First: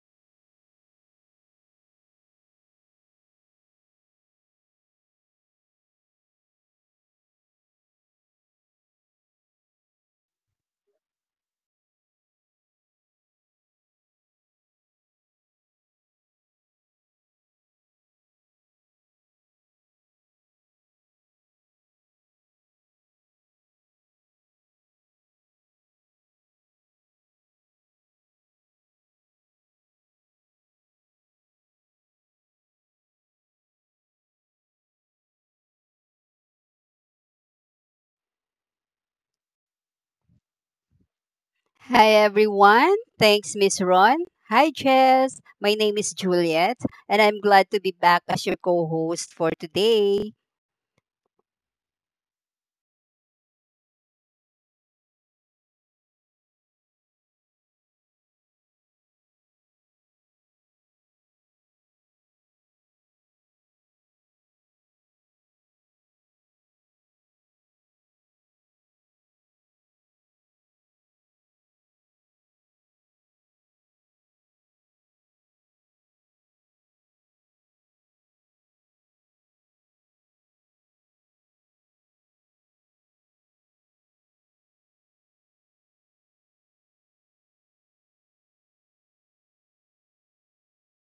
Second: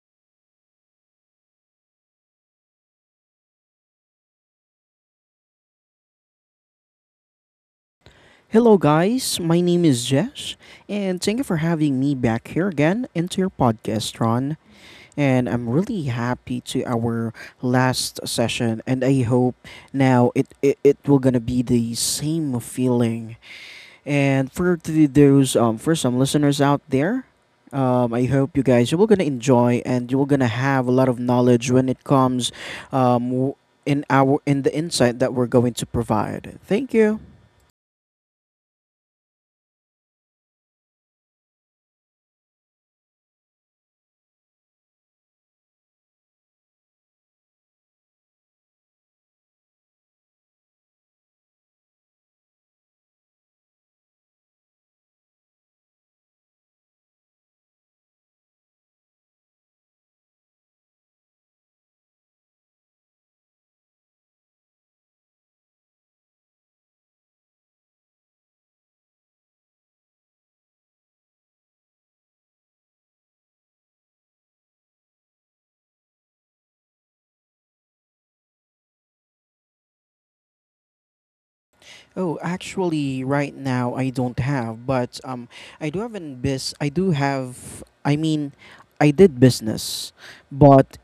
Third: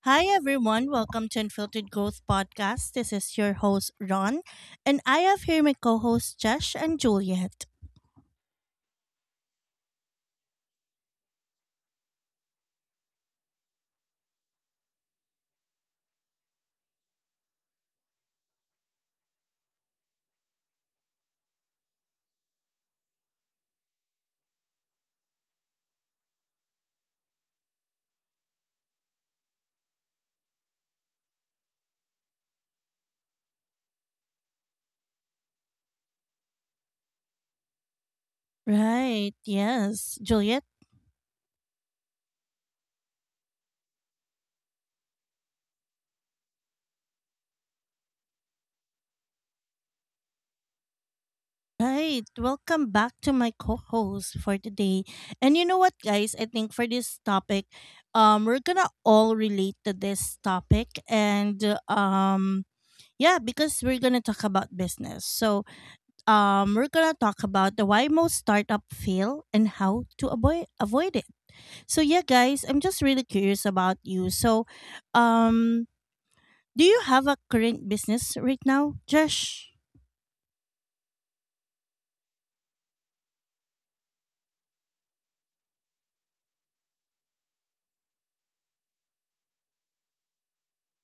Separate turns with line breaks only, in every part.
Hi, everyone. Welcome to Unfiltered Growth Podcast. This is your host, Ron, and I have here my co hosts, Josh and Juliet.
Hello, guys. My name is Jesh, and thank you for having me back here again into your podcast, Ron. And I'm really happy to our last session, and I hope now it will gonna be the same feeling. And for the, those for some listeners out there, I hope you guys you will gonna enjoy and you will gonna have a lot of knowledge when it comes, um, w- in our in the insight that we're going to provide. Thank you.
Right. Yes. Juliet,
Hi everyone. Thanks, Miss Ron. Hi, Jess. My name is Juliet, and I'm glad to be back as your co-host for today.
right. Welcome back to my co-host for today. And you know what, guys? I think for this topic, we're gonna all relate to this topic, and yeah, because we're gonna talk about business. So, we're gonna talk about the why most startup fail and how to avoid it. So, yeah, guys, I'm just really curious about you. So, um, do you have a current business right now, Josh?
Oh, actually, right now I don't have, but I do have an biz. I do have. I mean, I did business, but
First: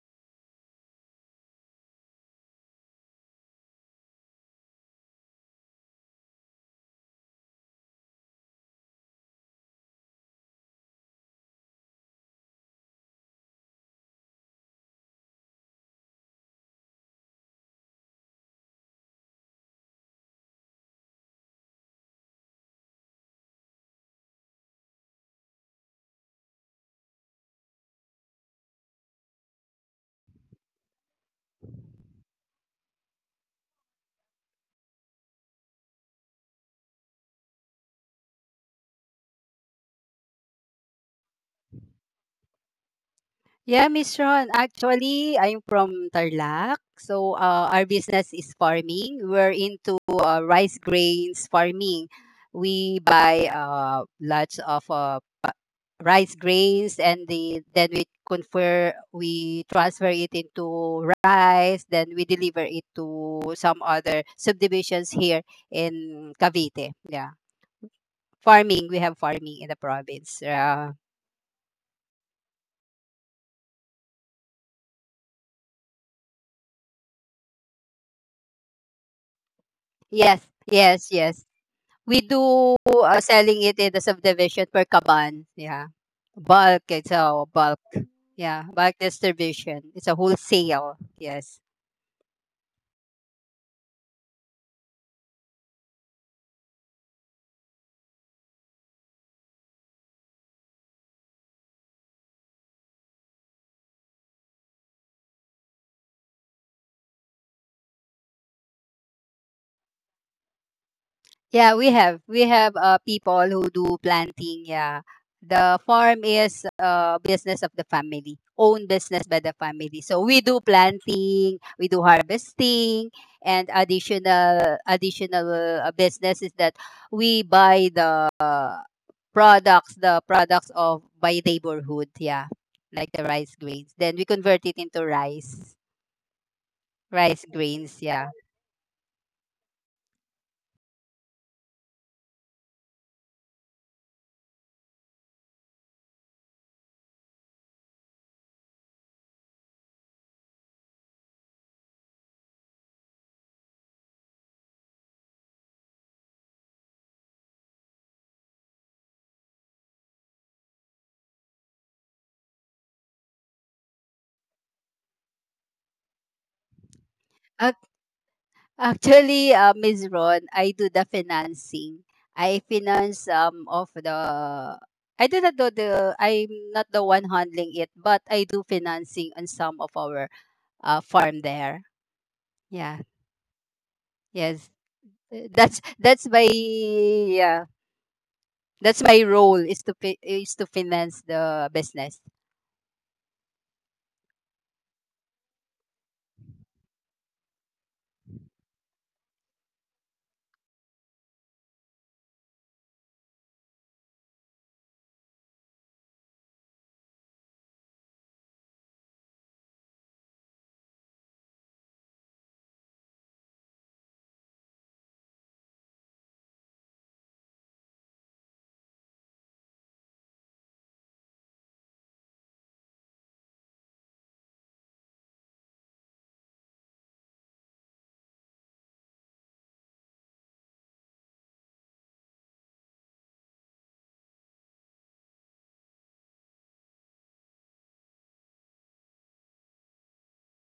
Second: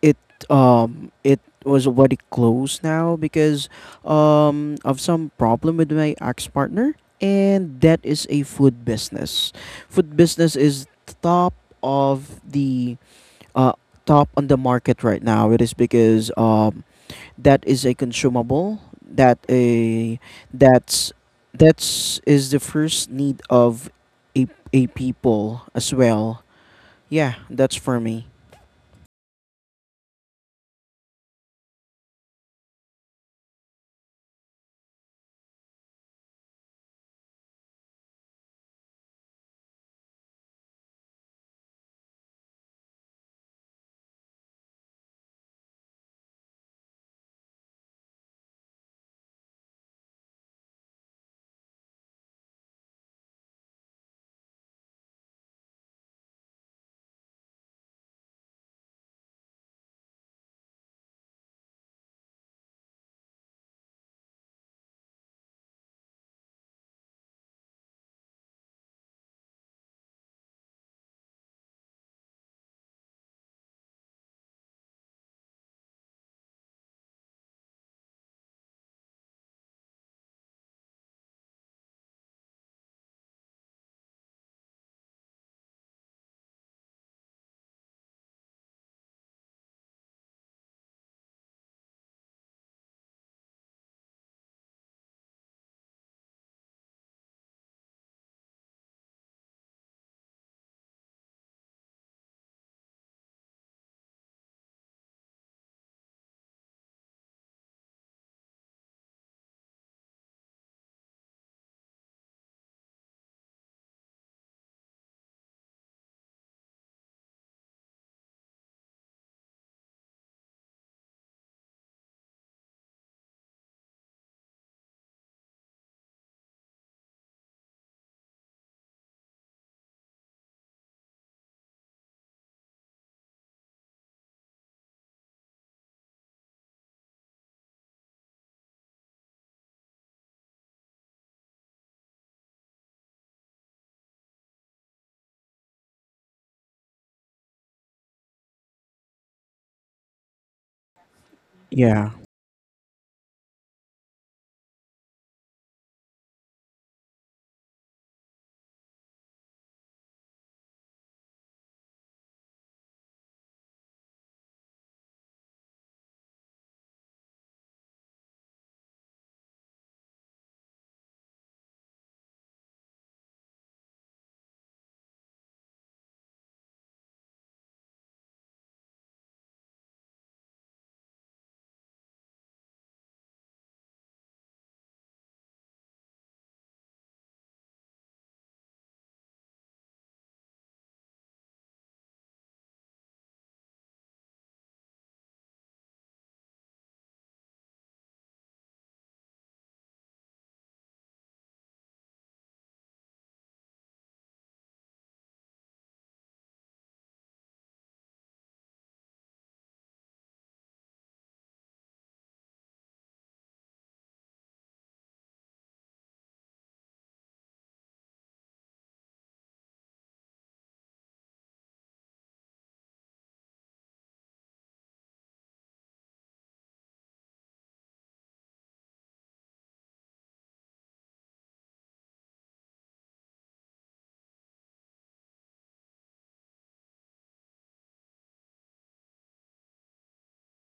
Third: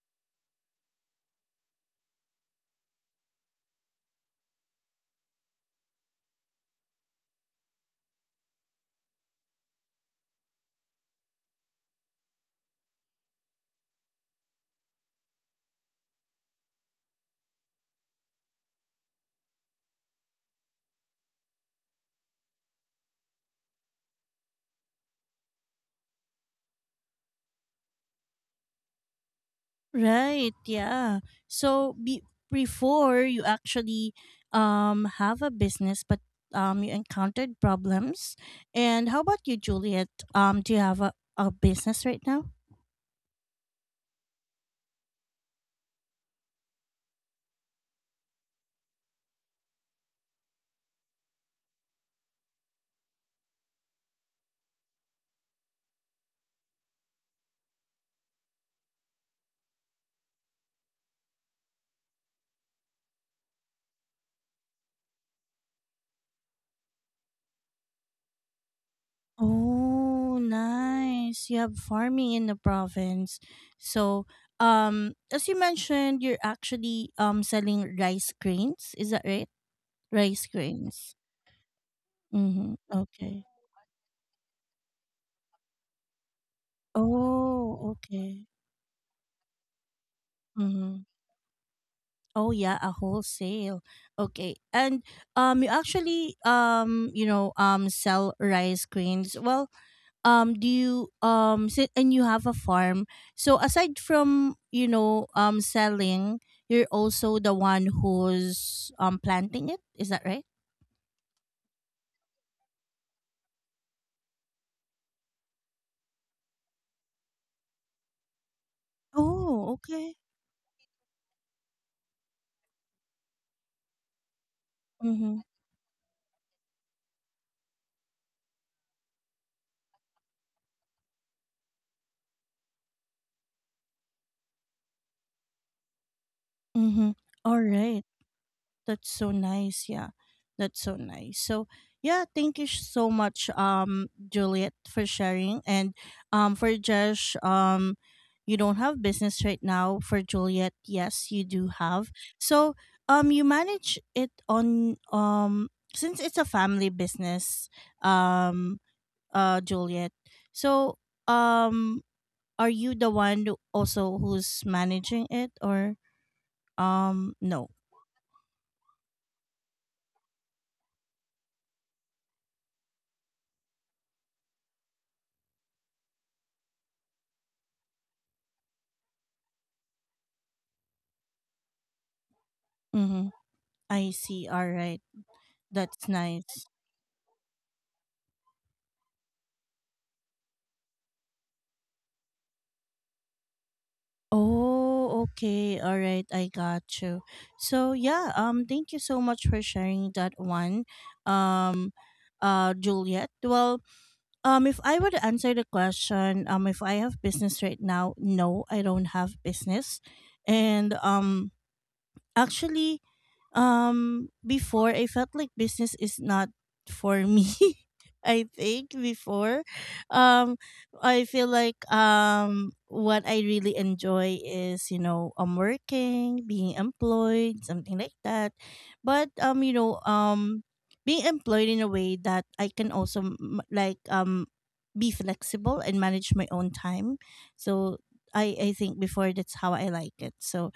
it it was already closed now because of some problem with my ex partner, and that is a food business. Food business is top of the uh top on the market right now. It is because that is a consumable that a that's that's is the first need of a, a people as well, yeah. That's for me.
Right, yeah. So before you actually have a business but you encountered problems. And how about you, Juliet? Do you have a business right now?
Yeah, Miss Ron. Actually, I'm from Tarlac. So our business is farming. We're into rice grains farming. We buy lots of rice grains and then we transfer it into rice, then we deliver it to some other subdivisions here in Cavite. Yeah, farming. We have farming in the
Oh,
province. Yeah,
nice. You have farming in the province. So, as you mentioned, you're actually selling rice grains, is that right?
yes,
Rice
yes.
grains.
Yes, we do
Mhm. Okay.
selling it in the subdivision per kaban. Yeah, bulk, it's a bulk.
Oh, okay.
Yeah, bulk distribution, it's a wholesale.
Mhm.
Yes.
Oh yeah, a wholesale. Okay. And you actually you know sell rice grains. Well, do you sit and you have a farm. So aside from, you know, selling, you're also the one who's planting it. Is that right?
Yeah, we have people who do planting. Yeah. The farm is business of the family, own business by the
Oh,
family.
okay.
So we do planting, we do harvesting, and additional
Mhm.
additional uh, business is that we buy the products of by neighborhood. Yeah, like the rice grains. Then we convert it into rice,
Mhm.
rice
All
grains.
right.
Yeah.
That's so nice. Yeah. That's so nice. So, yeah, thank you so much Juliet for sharing and for Josh, you don't have business right now. For Juliet, yes, you do
Yeah.
have. So, you manage it on since it's a family business, um Juliet. So, um are you the also who's managing it or no?
Actually, Ms. Ron, I do the financing. I finance um of the I'm not the one handling it, but I do financing on some of our farm there. Yeah.
Mm-hmm. I see. All
Yes.
right.
That's
That's
that's my,
nice.
yeah. That's my role, is to is to finance the business.
Oh, okay. All right. I got you. So, yeah, thank you so much for sharing that one. Um Juliet. Well, if I were to answer the question, if I have business right now, no, I don't have business. And actually, before I felt like business is not for me. I think before, um, I feel like what I really enjoy is you know I'm working, being employed, something like that. But you know being employed in a way that I can also like be flexible and manage my own time. So I think before that's how I like it. So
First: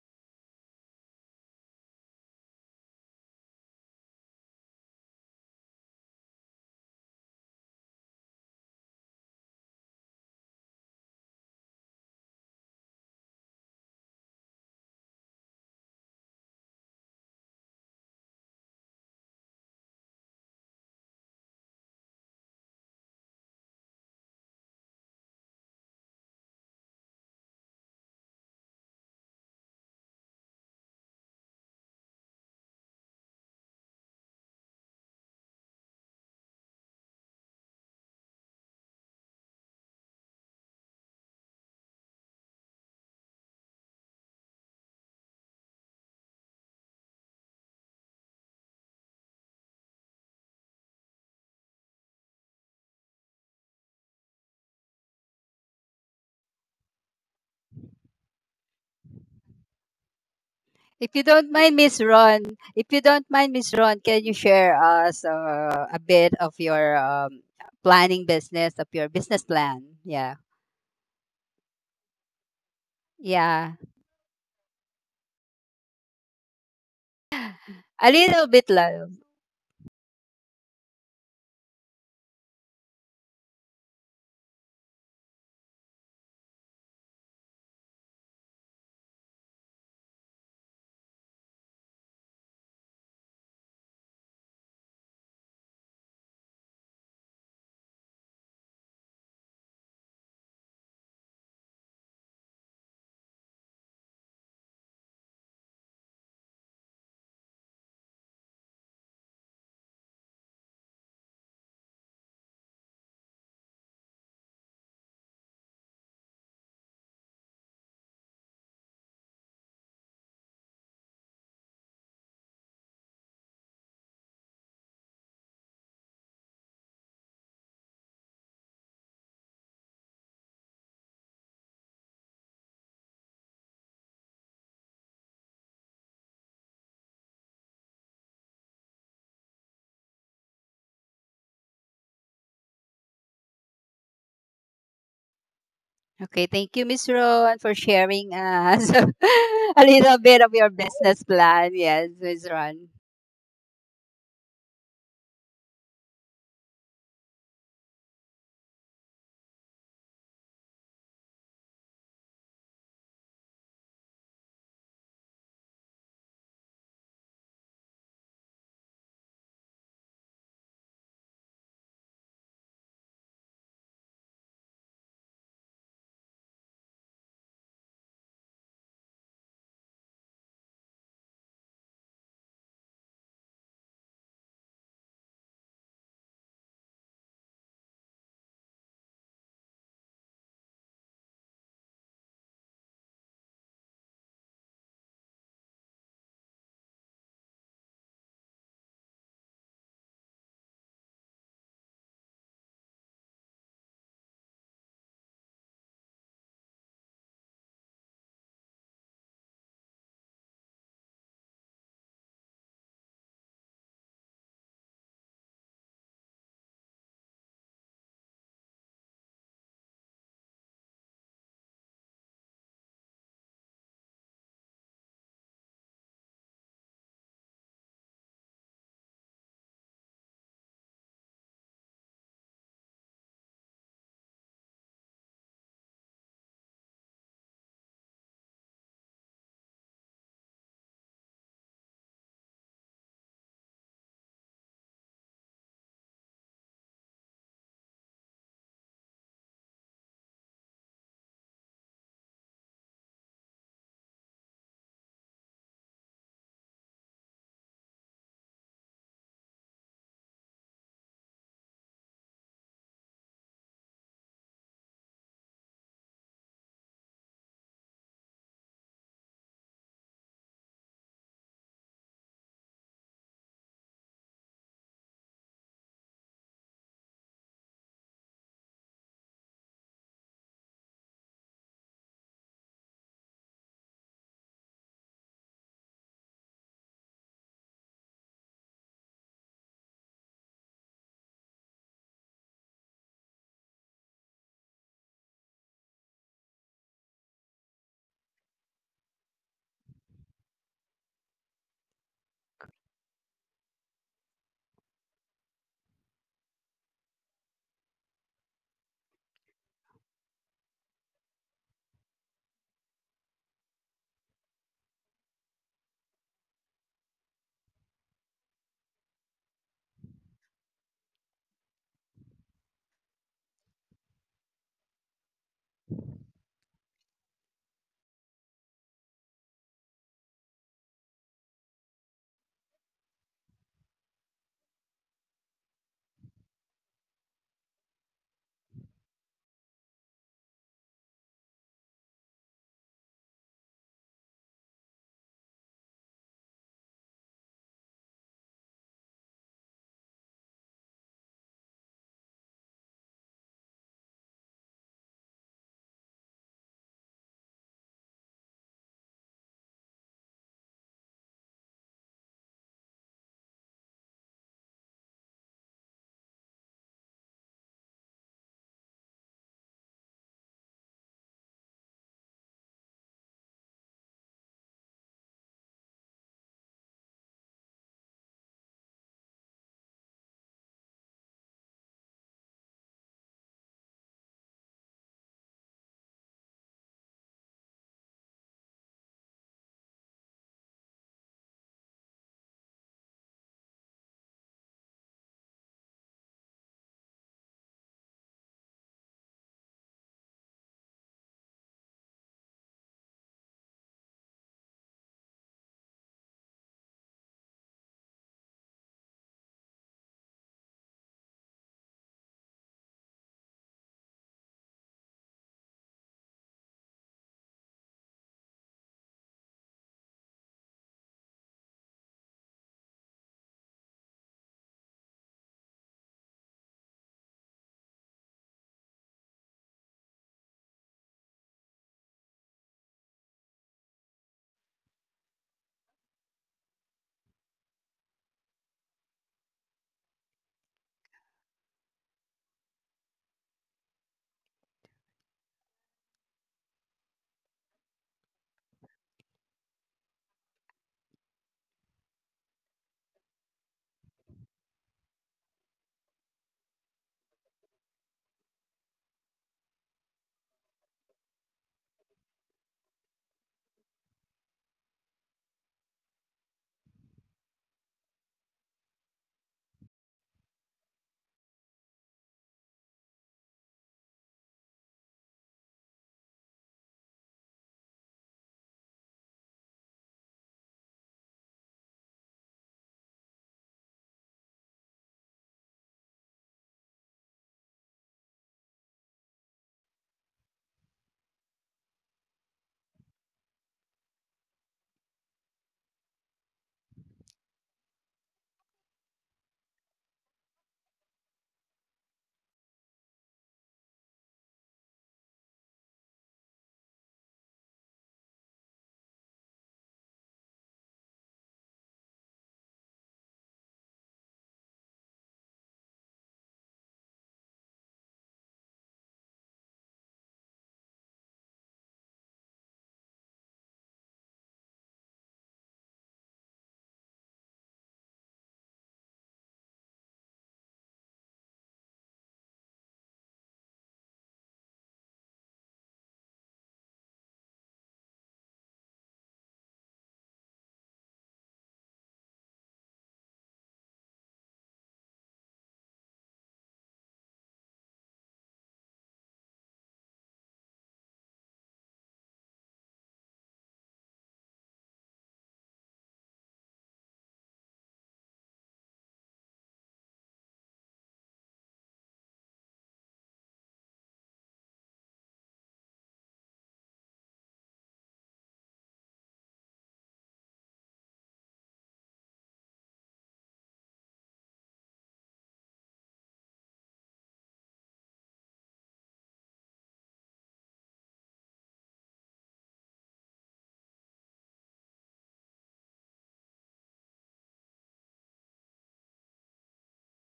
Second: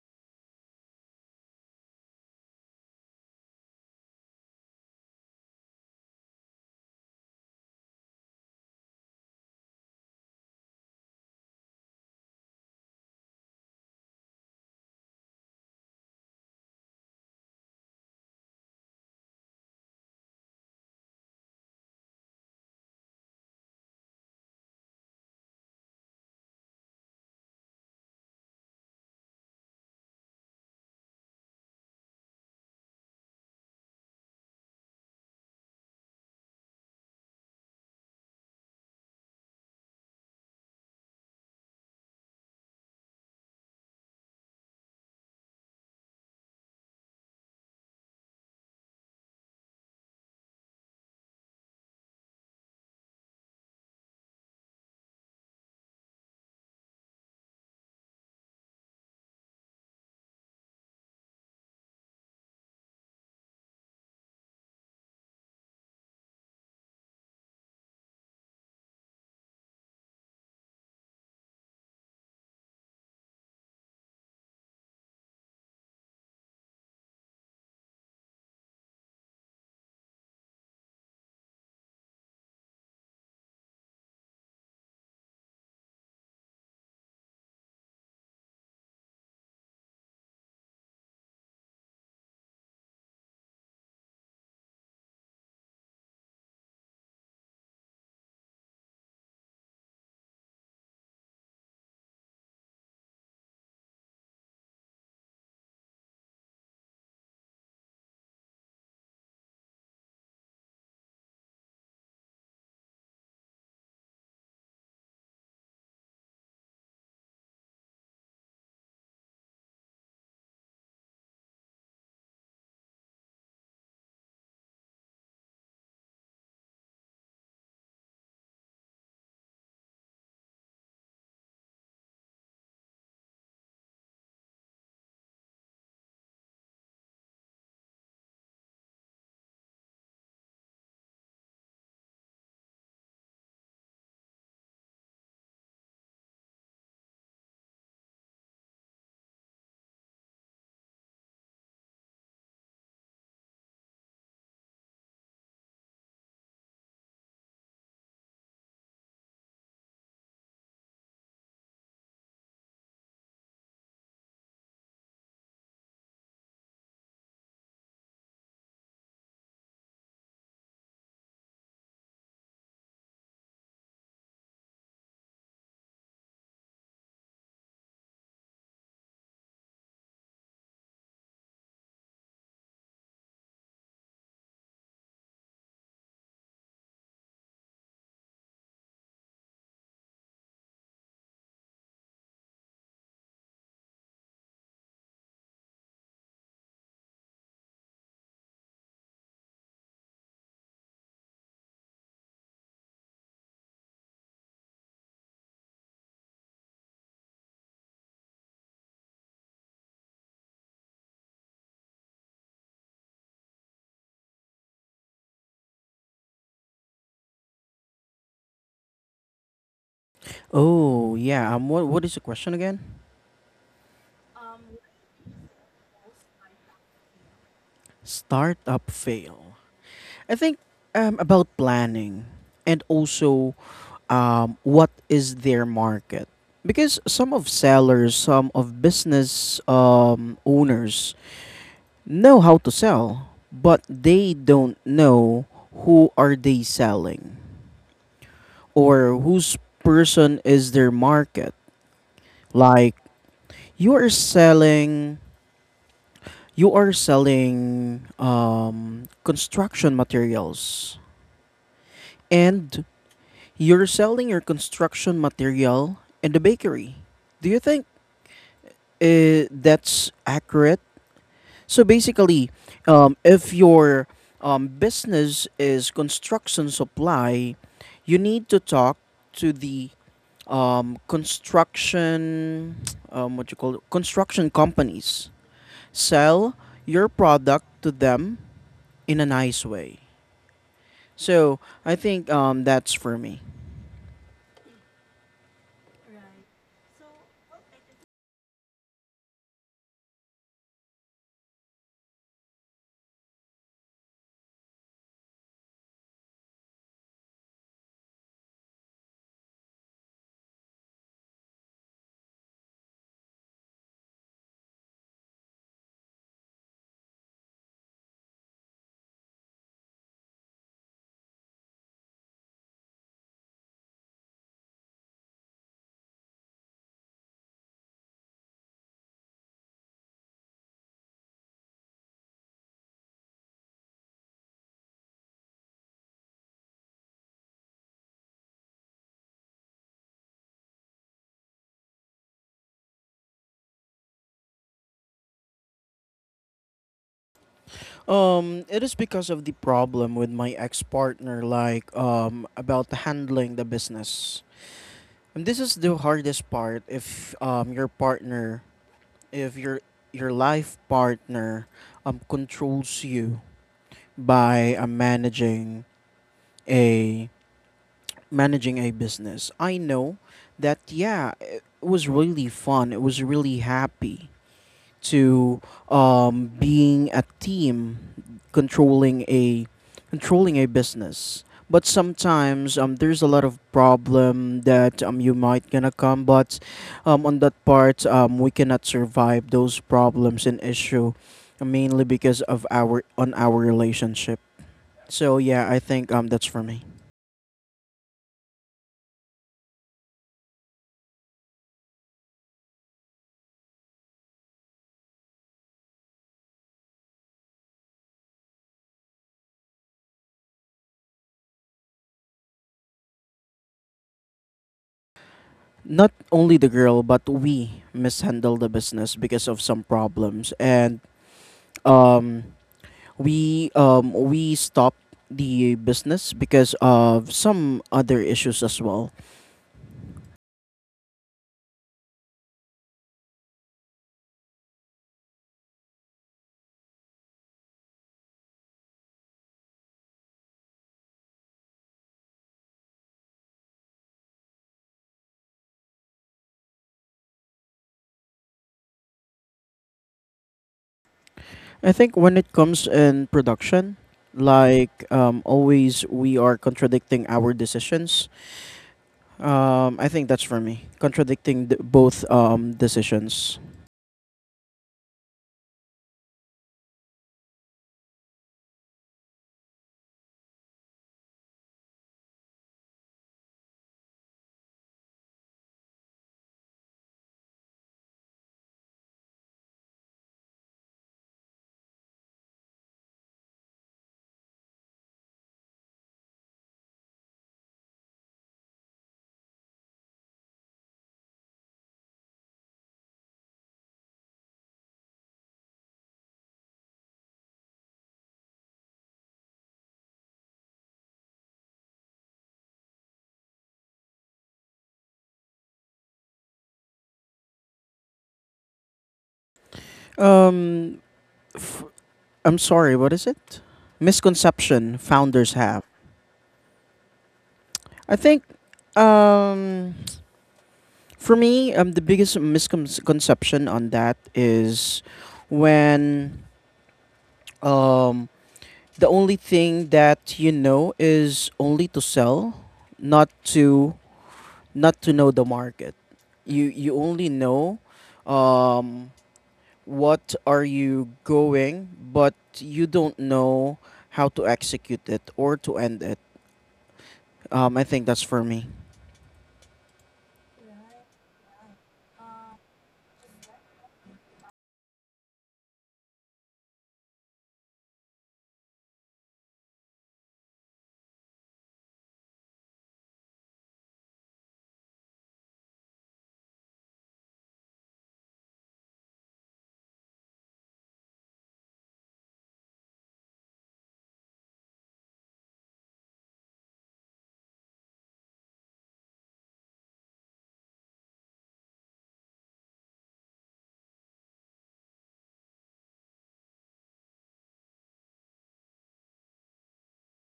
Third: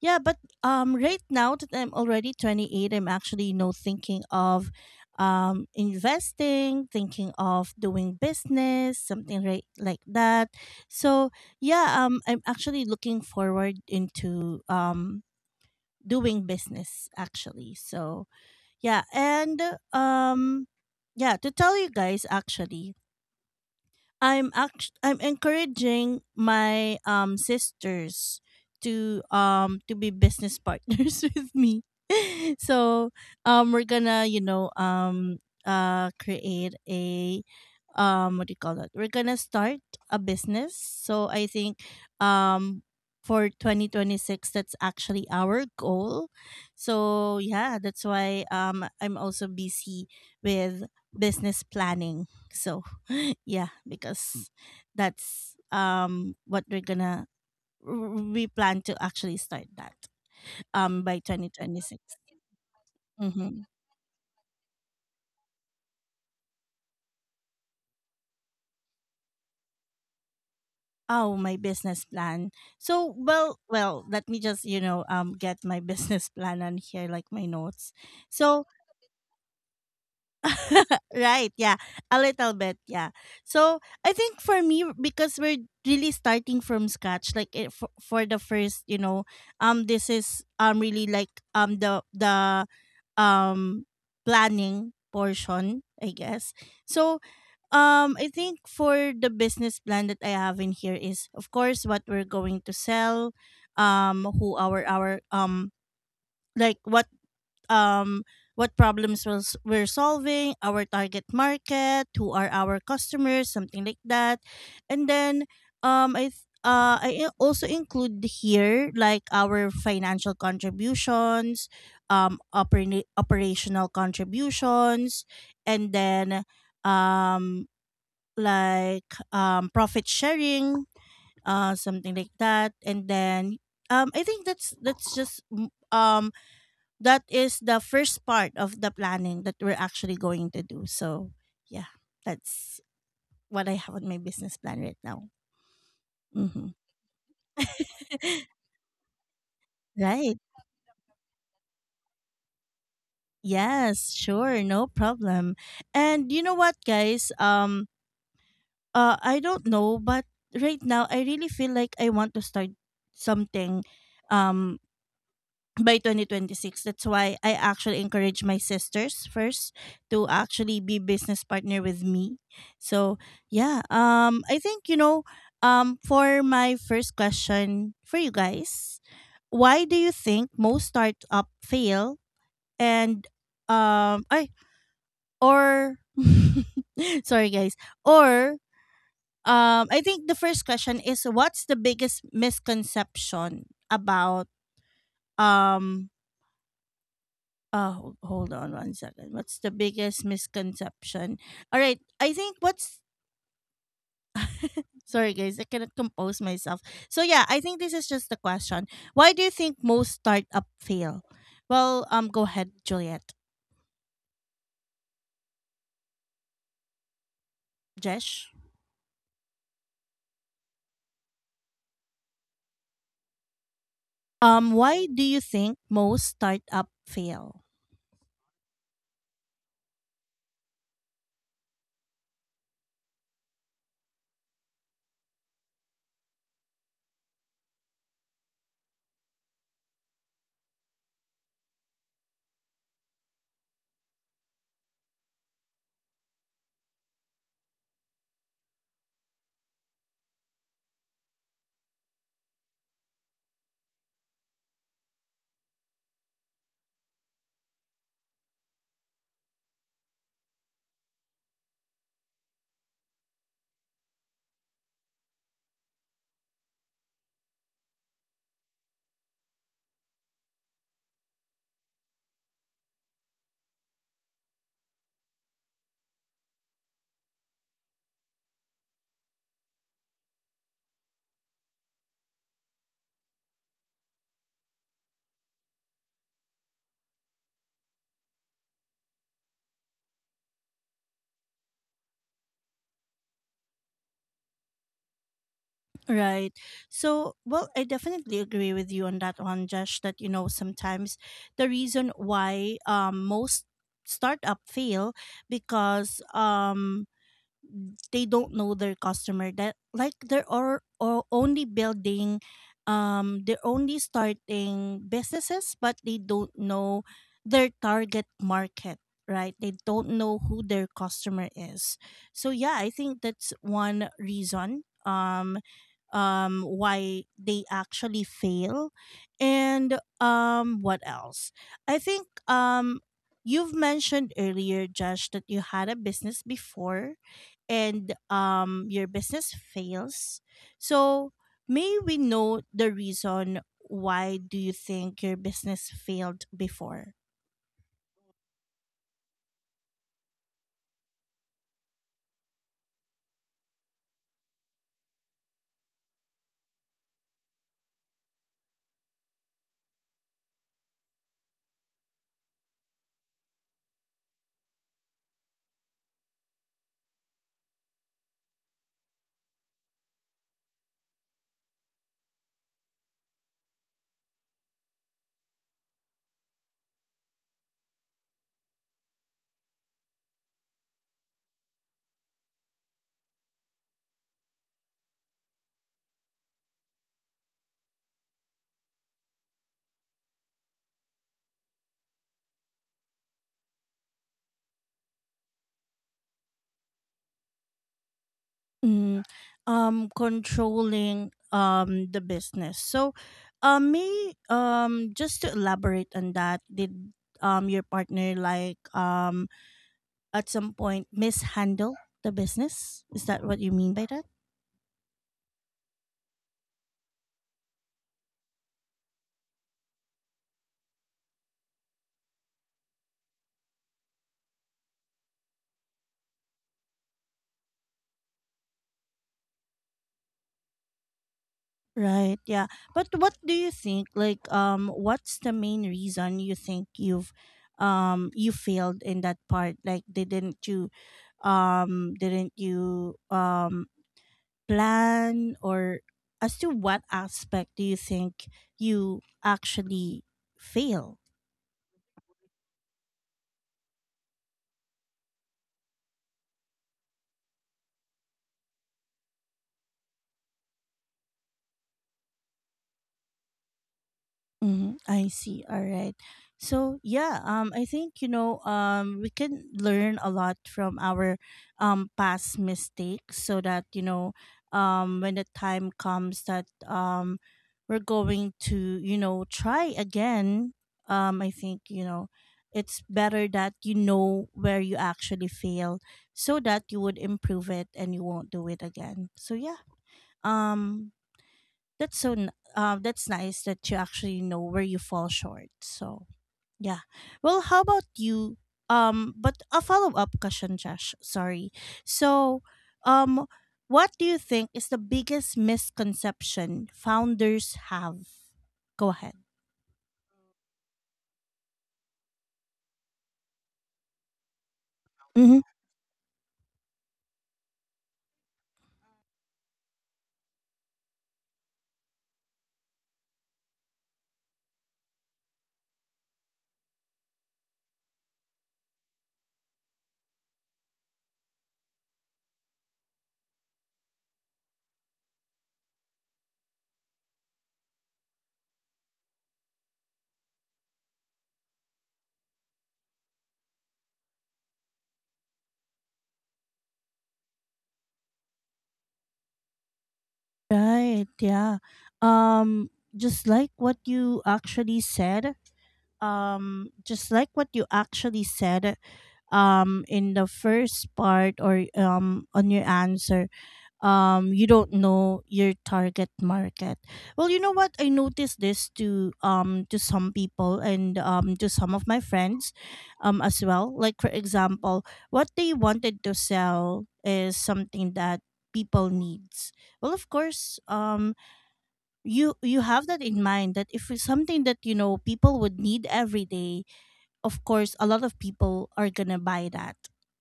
yeah, but right now that I'm already 28, I'm actually, you know, thinking of investing, thinking of doing business, something right like that. So yeah, I'm actually looking forward into doing business actually. So yeah, and um, yeah, to tell you guys actually, I'm encouraging my sisters to be business partners with me. So we're gonna you know create a what do you call that? We're gonna start a business. So I think um for 2026 that's actually our goal. So yeah, that's why I'm also busy with business planning. So yeah, because that's what we're gonna we plan to actually start that
If
by
you don't mind, Miss
2026.
Ron, if you don't mind,
Mm-hmm.
Miss Ron, can you share us a bit of your planning business of your business plan? Yeah,
Oh, my business plan. So, well,
Yeah,
well, let me just you know get my business plan on here, like my notes.
a little
So,
bit, love.
right, yeah, a little bit, yeah. So, I think for me because we're really starting from scratch, for the first, you know, this is really like the um planning portion, I guess. So, I think for the business plan that I have in here is of course what we're going to sell, who our like um what problems was we're solving, our target market, who are our customers, something like that. And then I also include here like our financial contributions, operational contributions, and then um, like profit sharing, something like that. And then I think that's that is the first part of the planning that we're actually going to do. So, yeah, that's what I have on my business plan right now.
Okay,
Hmm
thank you, Miss Ron, for sharing us a little
Right.
bit of your business plan. Yes, Miss Ron.
Yes, sure, no problem. And you know what, guys? I don't know, but right now I really feel like I want to start something, um, by 2026. That's why I actually encourage my sisters first to actually be business partner with me. So yeah, I think you know, for my first question for you guys, why do you think most startup fail? And I or sorry guys, or I think the first question is what's the biggest misconception about um. Hold on one second. What's the biggest misconception? All right. I think what's, sorry guys, I cannot compose myself. So yeah, I think this is just the question. Why do you think most startup fail? Well, go ahead, Juliet. Jesh.
Oh yeah. What is the question again?
Why do you think most startup fail?
Startup fail. I think about planning and also what is their market, because some of sellers, some of business owners know how to sell, but they don't know who are they selling or whose person is their market. Like, you are selling, you are selling construction materials, and you're selling your construction material in the bakery. Do you think that's accurate? So basically, if your business is construction supply, you need to talk to the construction, what you call it, construction companies. Sell your product to them in a nice way. So I think that's for me.
Right. So, well, I definitely agree with you on that one, Josh, that, you know, sometimes the reason why most startup fail because they don't know their customer, that like they're or only building they're only starting businesses but they don't know their target market, right? They don't know who their customer is. So yeah, I think that's one reason, why they actually fail. And what else? I think you've mentioned earlier, Josh, that you had a business before, and your business fails. So may we know the reason? Why do you think your business failed before?
It is because of the problem with my ex partner, like about handling the business. And this is the hardest part if your partner, if your your life partner controls you by managing a managing a business. I know that, yeah, it was really fun. It was really happy to being a team, controlling a controlling a business. But sometimes there's a lot of problem that you might gonna come, but on that part we cannot survive those problems and issue, mainly because of our relationship. So yeah, I think that's for me.
Mm, controlling the business. So may just to elaborate on that, did your partner like at some point mishandle the business? Is that what you mean by that?
Not only the girl, but we mishandle the business because of some problems, and um, we stopped the business because of some other issues as well.
Right. Yeah. But what do you think? Like, what's the main reason you think you've, you failed in that part? Like, didn't you, plan or as to what aspect do you think you actually fail?
I think when it comes in production, like always, we are contradicting our decisions. I think that's for me, contradicting the, both decisions.
Mm, I see. All right. So yeah, I think you know, we can learn a lot from our past mistakes, so that you know, when the time comes that we're going to you know try again. I think you know, it's better that you know where you actually fail, so that you would improve it and you won't do it again. So yeah. Um, that's so that's nice that you actually know where you fall short. So yeah, well, how about you? But a follow-up question, Josh, sorry. So um what do you think is the biggest misconception founders have? Go ahead.
Um, f- I'm sorry, what is it? Misconception
Mm-hmm.
founders have. I think. Um, For me, the biggest misconception on that is when um, the only thing that you know is only to sell, not to not to know the market. You only know um, what are you going, but you don't know how to execute it or to end it. I think that's for me.
Right, yeah. um just like what you actually said, um just like what you actually said in the first part or on your answer, you don't know your target market. Well, you know what, I noticed this to some people and to some of my friends as well. Like for example, what they wanted to sell is something that people needs. Well of course, you have that in mind that if it's something that you know people would need every day, of course a lot of people are gonna buy that,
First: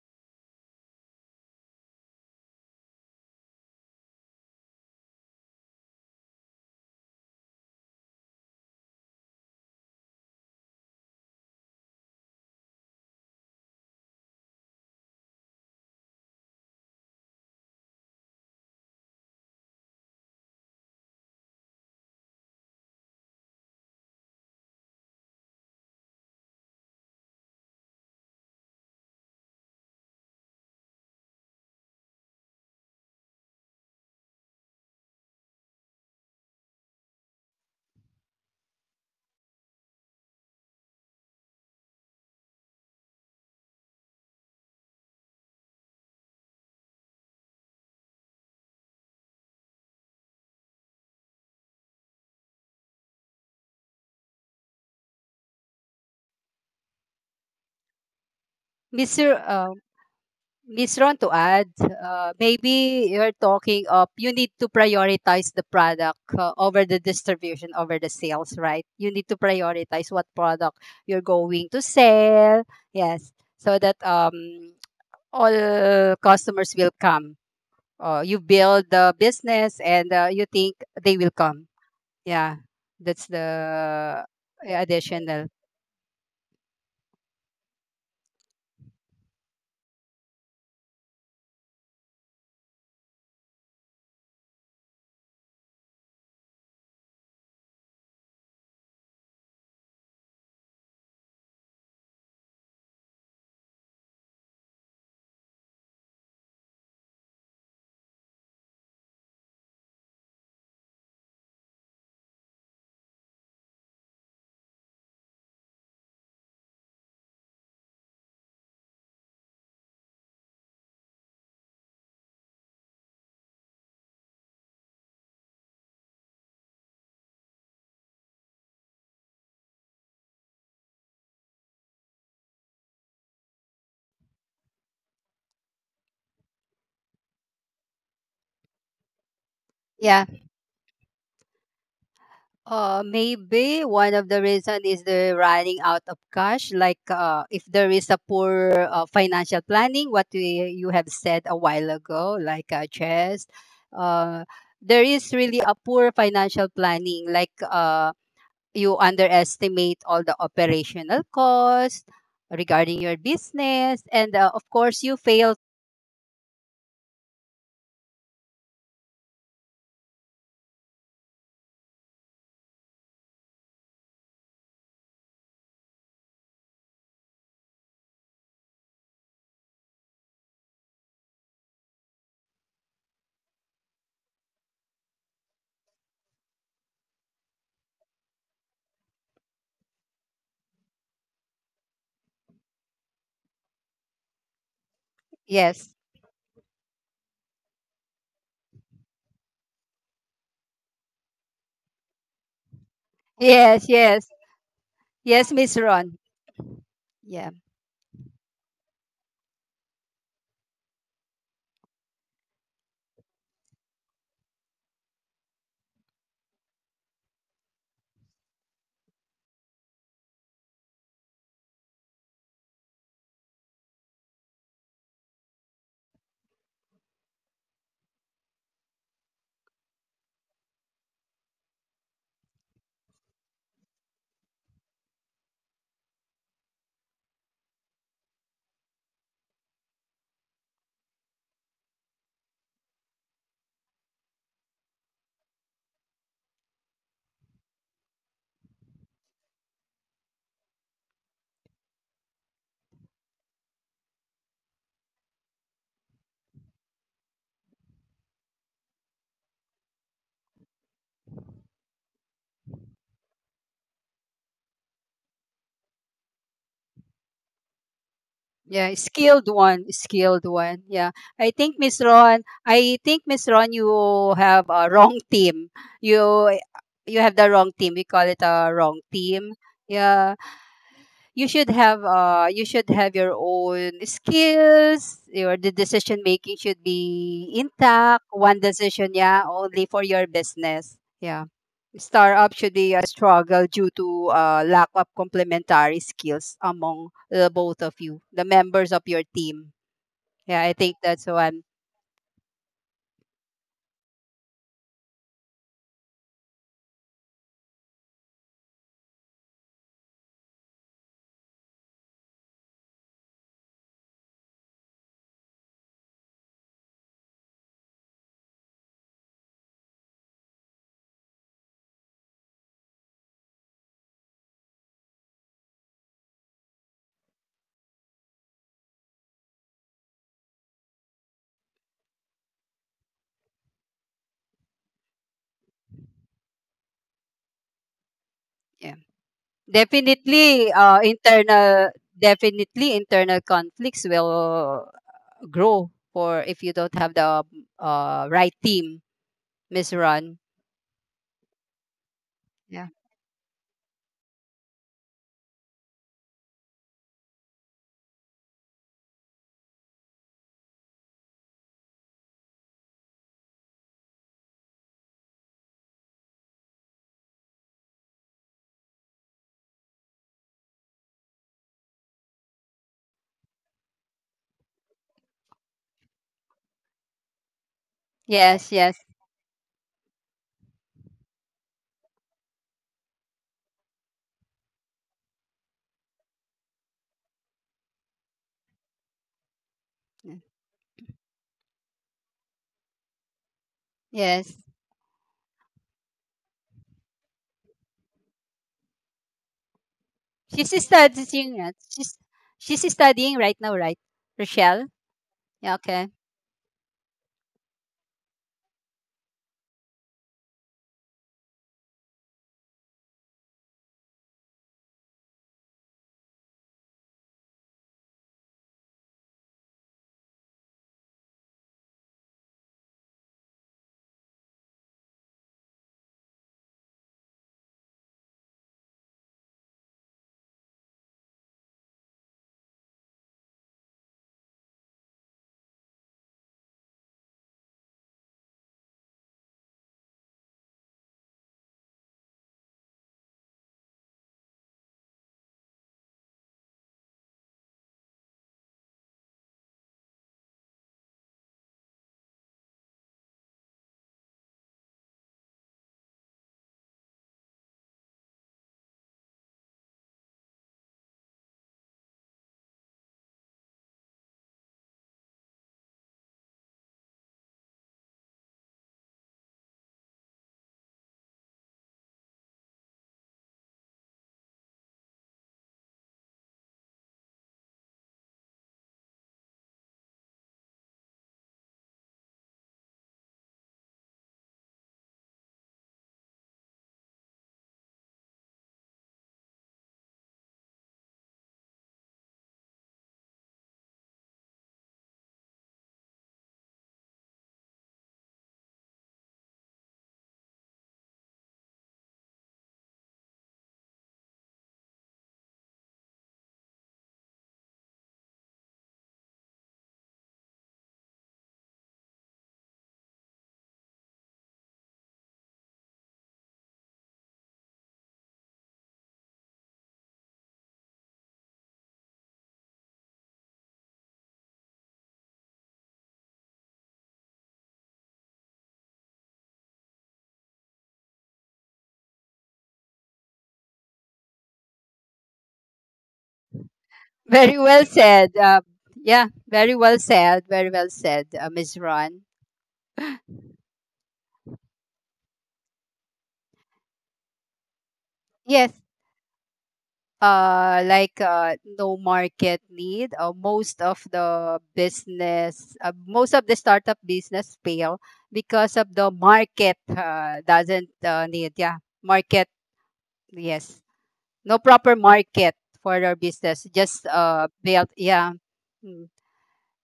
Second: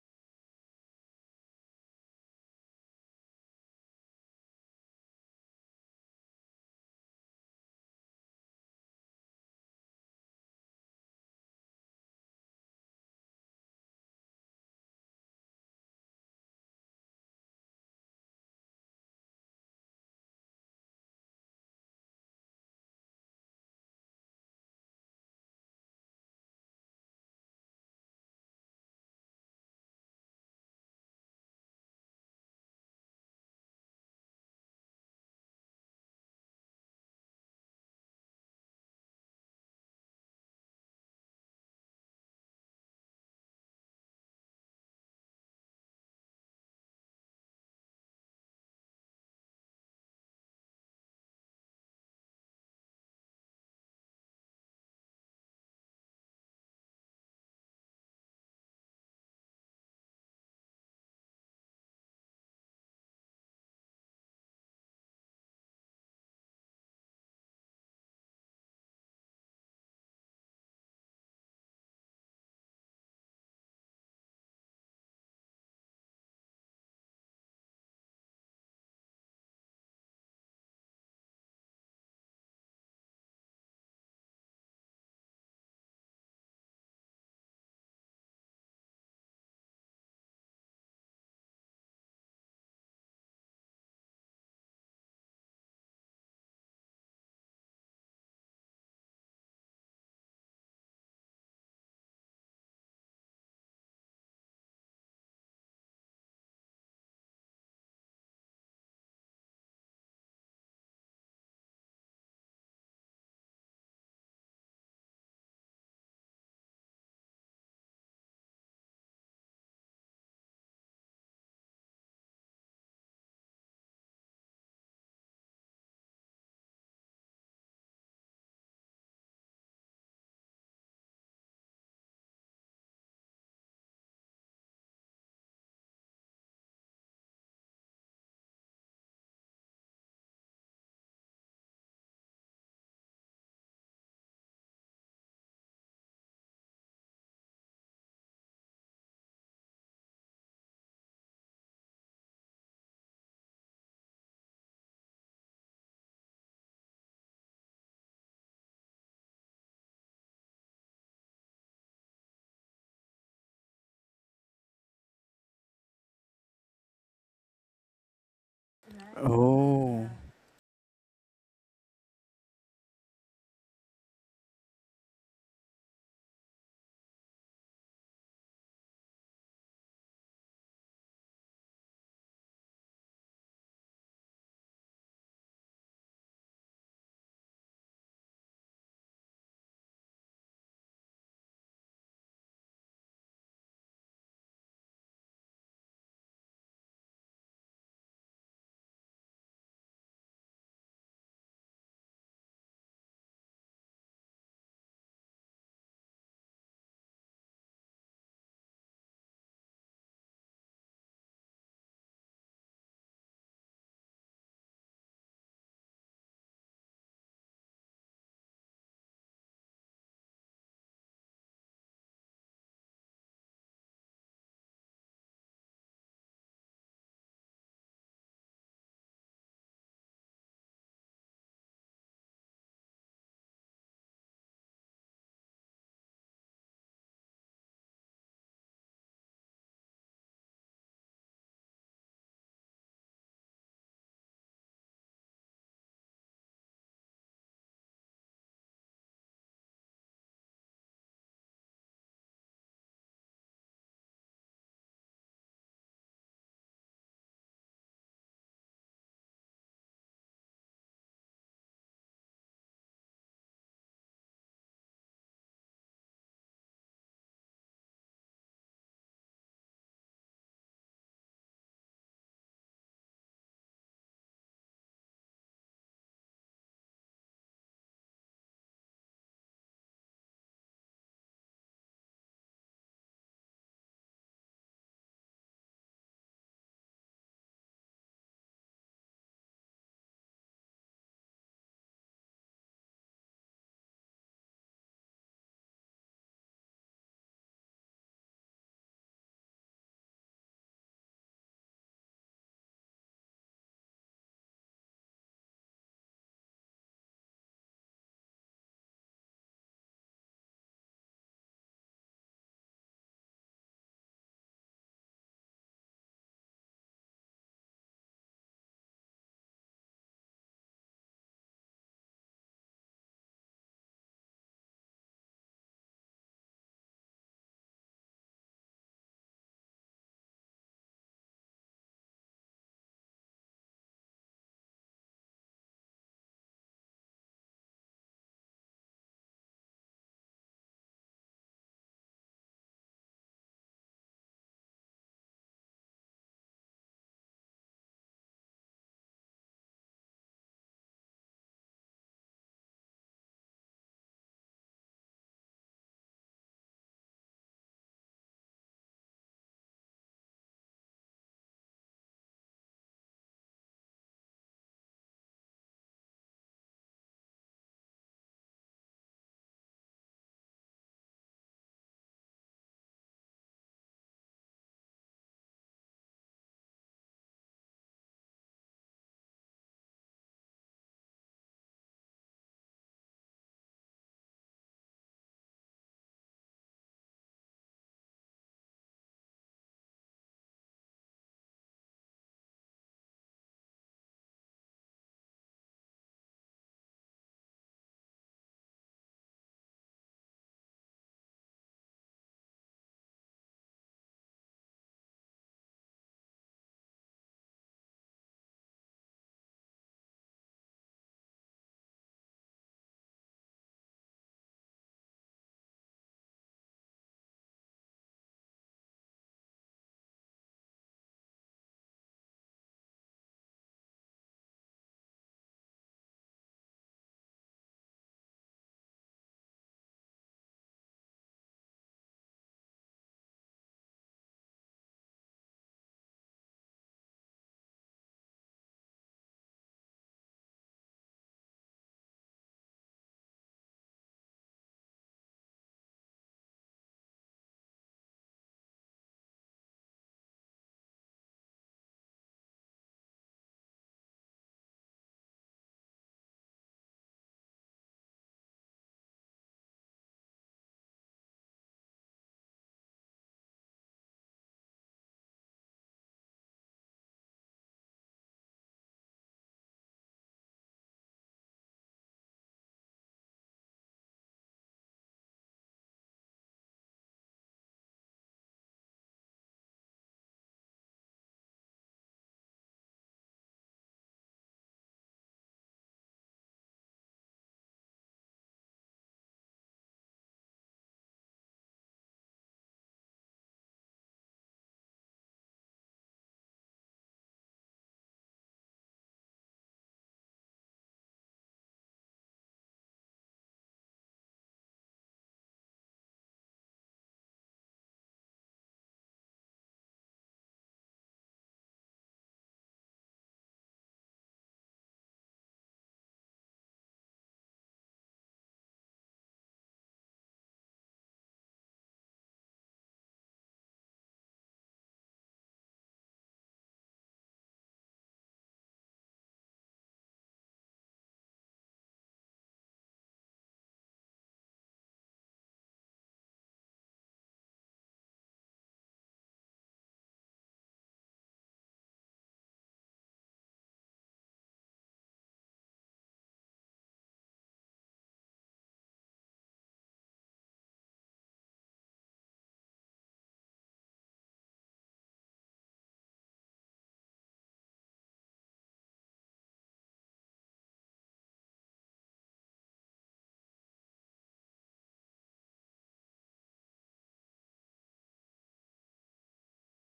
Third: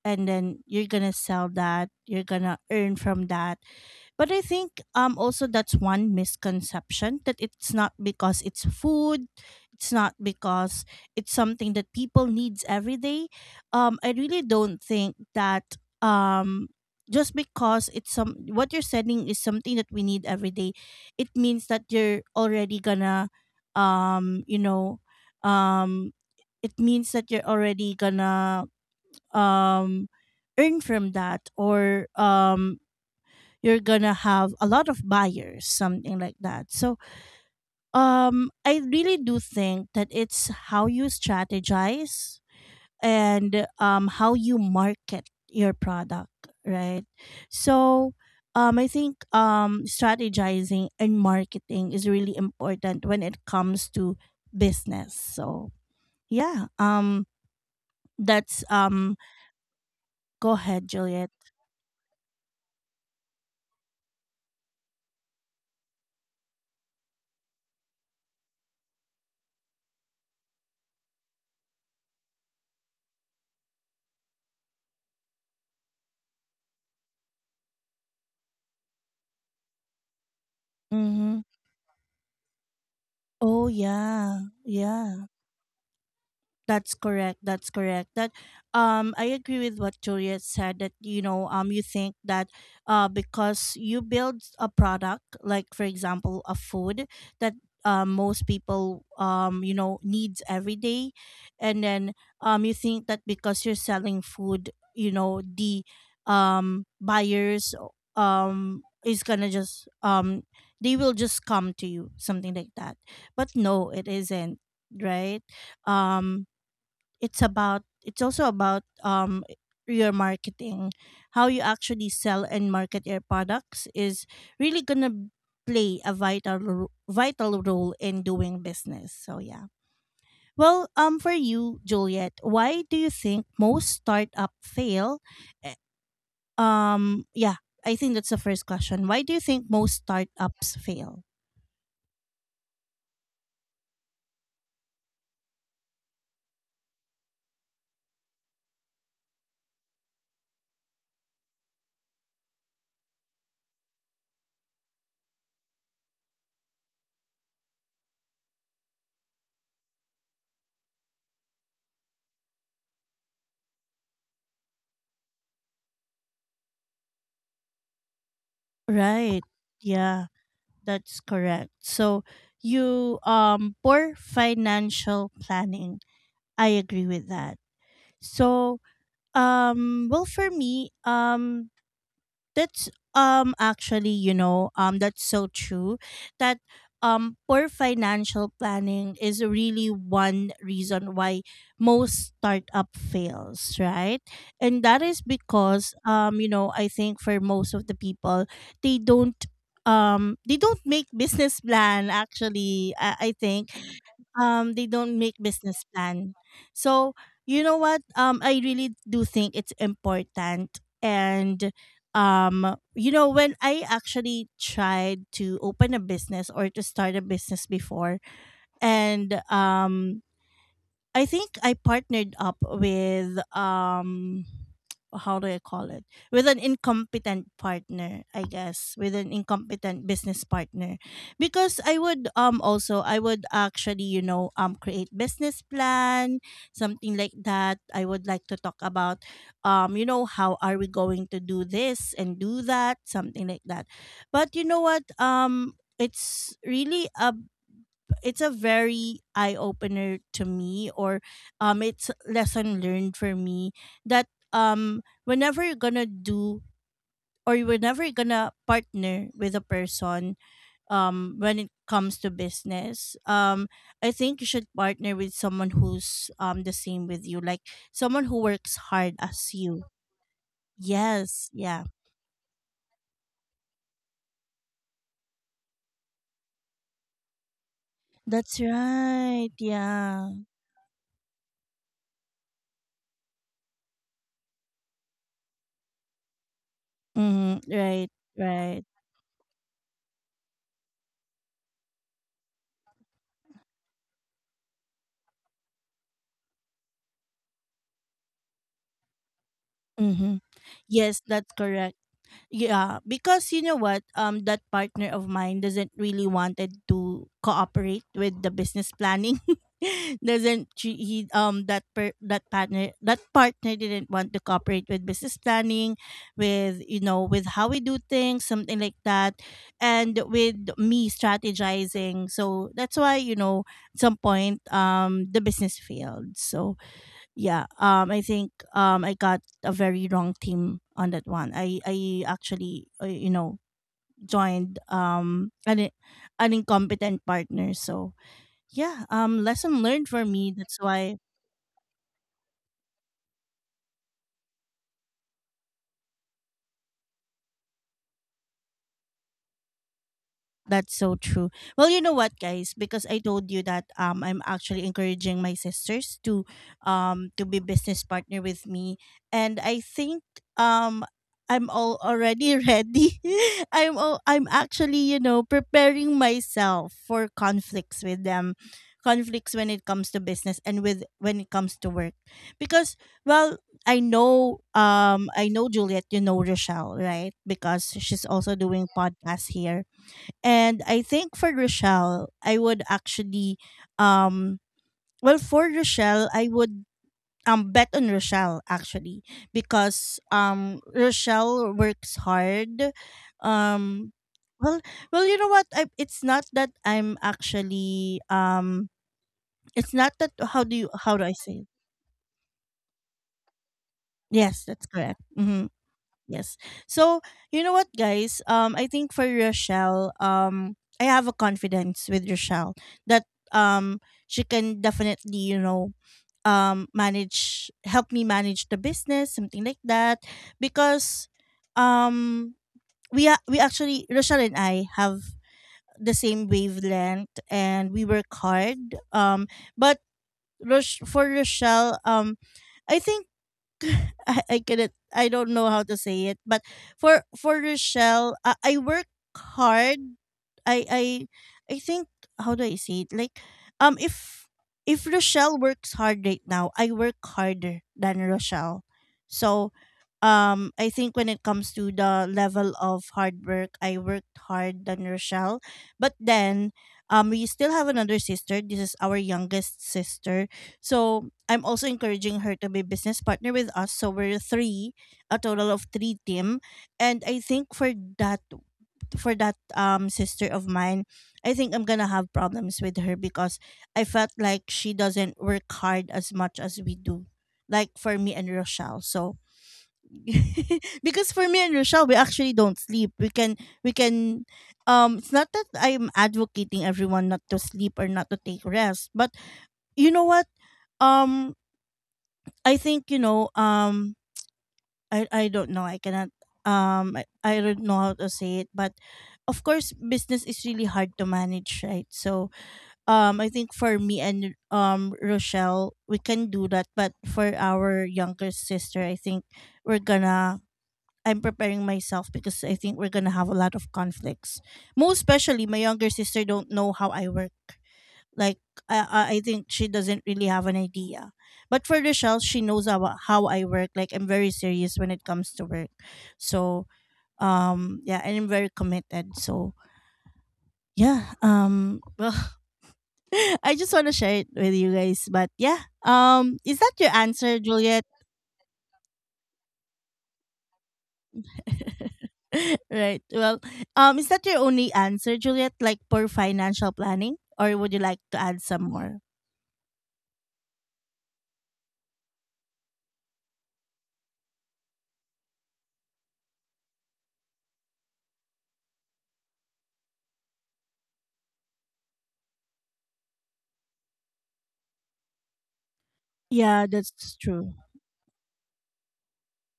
and then you're gonna sell that, you're gonna earn from that. But I think also that's one misconception, that it's not because it's food, it's not because it's something that people needs every day. I really don't think that um just because it's some what you're selling is something that we need every day, it means that you're already gonna um you know um it means that you're already gonna um earn from that or you're gonna have a lot of buyers, something like that. So I really do think that it's how you strategize and how you market your product, right? So I think strategizing and marketing is really important when it comes to business. So yeah, that's
Miss R- uh,
go ahead,
Miss Ron,
Juliet.
to add, maybe you're talking of you need to prioritize the product, over the distribution, over the sales, right? You need to prioritize what product you're going to sell. Yes, so that all customers will come, you build the business and you think they will
Mm-hmm.
come. Yeah, that's
Oh
the
yeah, yeah.
additional.
That's correct. That's correct. That I agree with what Juliet said, that you know you think that because you build a product, like for example a food that most people you know needs every day, and then you think that because you're selling food you know the buyers is going to just they will just come to you, something like that. But no, it isn't, right? um it's about, it's also about your marketing. How you actually sell and market your products is really gonna play a vital role in doing business. So yeah, well, for you Juliet, why do you think most startup fail? Yeah, I think that's the first question. Why do you think most
Yeah,
startups fail?
maybe one of the reason is the running out of cash. Like if there is a poor financial planning, what we, you have said a while ago, like chess, uh, there is really a poor financial planning. Like you underestimate all the operational costs regarding your business, and of course, you fail.
Right.
Oh.
Yeah, that's correct. So you poor financial planning. I agree with that. So, well, for me, that's actually, that's so true that poor financial planning is really one reason why most startup fails, right? And that is because,
Yes.
I think, for most of the people, they don't, make business plan. Actually, I think
Yes. Yes.
they don't make
Yes, Miss
business
Ron.
plan. So
Yeah.
you know what? I really do think it's important. And when I actually tried to open a business, or to start a business before. And I think I partnered up with, how do I call it? With an incompetent partner, I guess, with an incompetent business partner. Because I would actually, create business plan, something like that. I would like to talk about, how are we going to do this and do that, something like that. But you know what? It's really a it's a very eye opener to me, or it's lesson learned for me, that whenever you're gonna do, or whenever you're gonna partner with a person, when it comes to business, I think you should partner with someone who's the same with you, like someone who works
Yeah,
hard
skilled
as you.
one, skilled one. Yeah.
Yes,
I think
yeah.
Miss Ron, I think Miss Ron, you have a wrong team. You you have the wrong team. We call it
That's
a wrong
right.
team.
Yeah.
Yeah. You should have your own skills. Your the decision making should be
Mm-hmm. Right.
intact. One
Right.
decision, yeah, only for your business. Yeah. Startup should be a struggle due to lack of complementary skills among the both of you, the members of your team.
Mm-hmm.
Yeah, I think that's
Yes, that's
one.
correct. Yeah, because you know what, that partner of mine doesn't really wanted to cooperate with the business planning. doesn't she, he that per, That partner didn't want to cooperate with business planning, with you know with how we do things, something like that, and with me strategizing. So that's why, at some point, the business failed. So yeah, I think I got a very wrong team on that one. I actually, joined, an incompetent partner. So
Yeah,
yeah, lesson learned for me,
definitely.
that's why.
Definitely internal conflicts will grow for if you don't have the right team, Miss Ron.
That's so true. Well, you know what, guys?
Yeah.
Because I told you that, I'm actually encouraging my sisters to, to be business partner with me, and I think, um, I'm all already ready. I'm actually, preparing myself for conflicts with them, conflicts when it comes to business, and with when it comes to work, because, well, I know Juliet, you know Rochelle, right? Because she's also
Yes.
doing
Yes.
podcast here, and I think for Rochelle, um I would bet on Rochelle, actually, because Rochelle works hard. Um
Yes.
well, you know what, it's not that I'm actually, it's not that,
She's
how do I
studying.
say it?
She's studying right now, right,
Yes,
Rochelle?
that's correct.
Yeah.
Mhm.
Okay.
Yes. So you know what, guys? I think for Rochelle, I have a confidence with Rochelle, that um she can definitely, manage help me manage the business, something like that, because um we actually, Rochelle and I have the same wavelength, and we work hard. But, for Rochelle, I think. I don't know how to say it. But for Rochelle, I work hard. I I I think, how do I say it? Like, um if if Rochelle works hard right now, I work harder than Rochelle. So, I think when it comes to the level of hard work, I worked hard than Rochelle. But then, we still have another sister. This is our youngest sister. So I'm also encouraging her to be business partner with us. So we're three, a total of three team. And I think that for that sister of mine, I think I'm gonna have problems with her because I felt like she doesn't work hard as much as we do. Like, for me and Rochelle. So because for me and Rochelle, we actually don't sleep. We can, it's not that I'm advocating everyone not to sleep, or not to take rest, but you know what? Um I think, I don't know, I cannot, I don't know how to say it, but of course business is really hard to manage, right? So, I think for me and, Rochelle, we can do that, but for our younger sister, I think we're gonna I'm preparing myself, because I think we're gonna have a lot of conflicts. Most especially, my younger sister don't know how I work. Like, I think she doesn't really have an idea. But for Rochelle, she knows how I work. Like, I'm very serious when it comes to work. So yeah, and I'm very committed. So yeah, well, I just want to share it with you guys. But yeah, is that your
Very
answer,
well
Juliet?
said. Yeah. Very well said. Very well said, Miss Ron.
Right. Well, is that your only answer, Juliet, like for financial planning, or would you like to add
Yes.
some more?
Like no market need, uh, most of the startup business fail because of the market doesn't need. Yeah, market. Yes, no proper market for their business,
Yeah,
just
that's true.
built. Yeah. Hmm.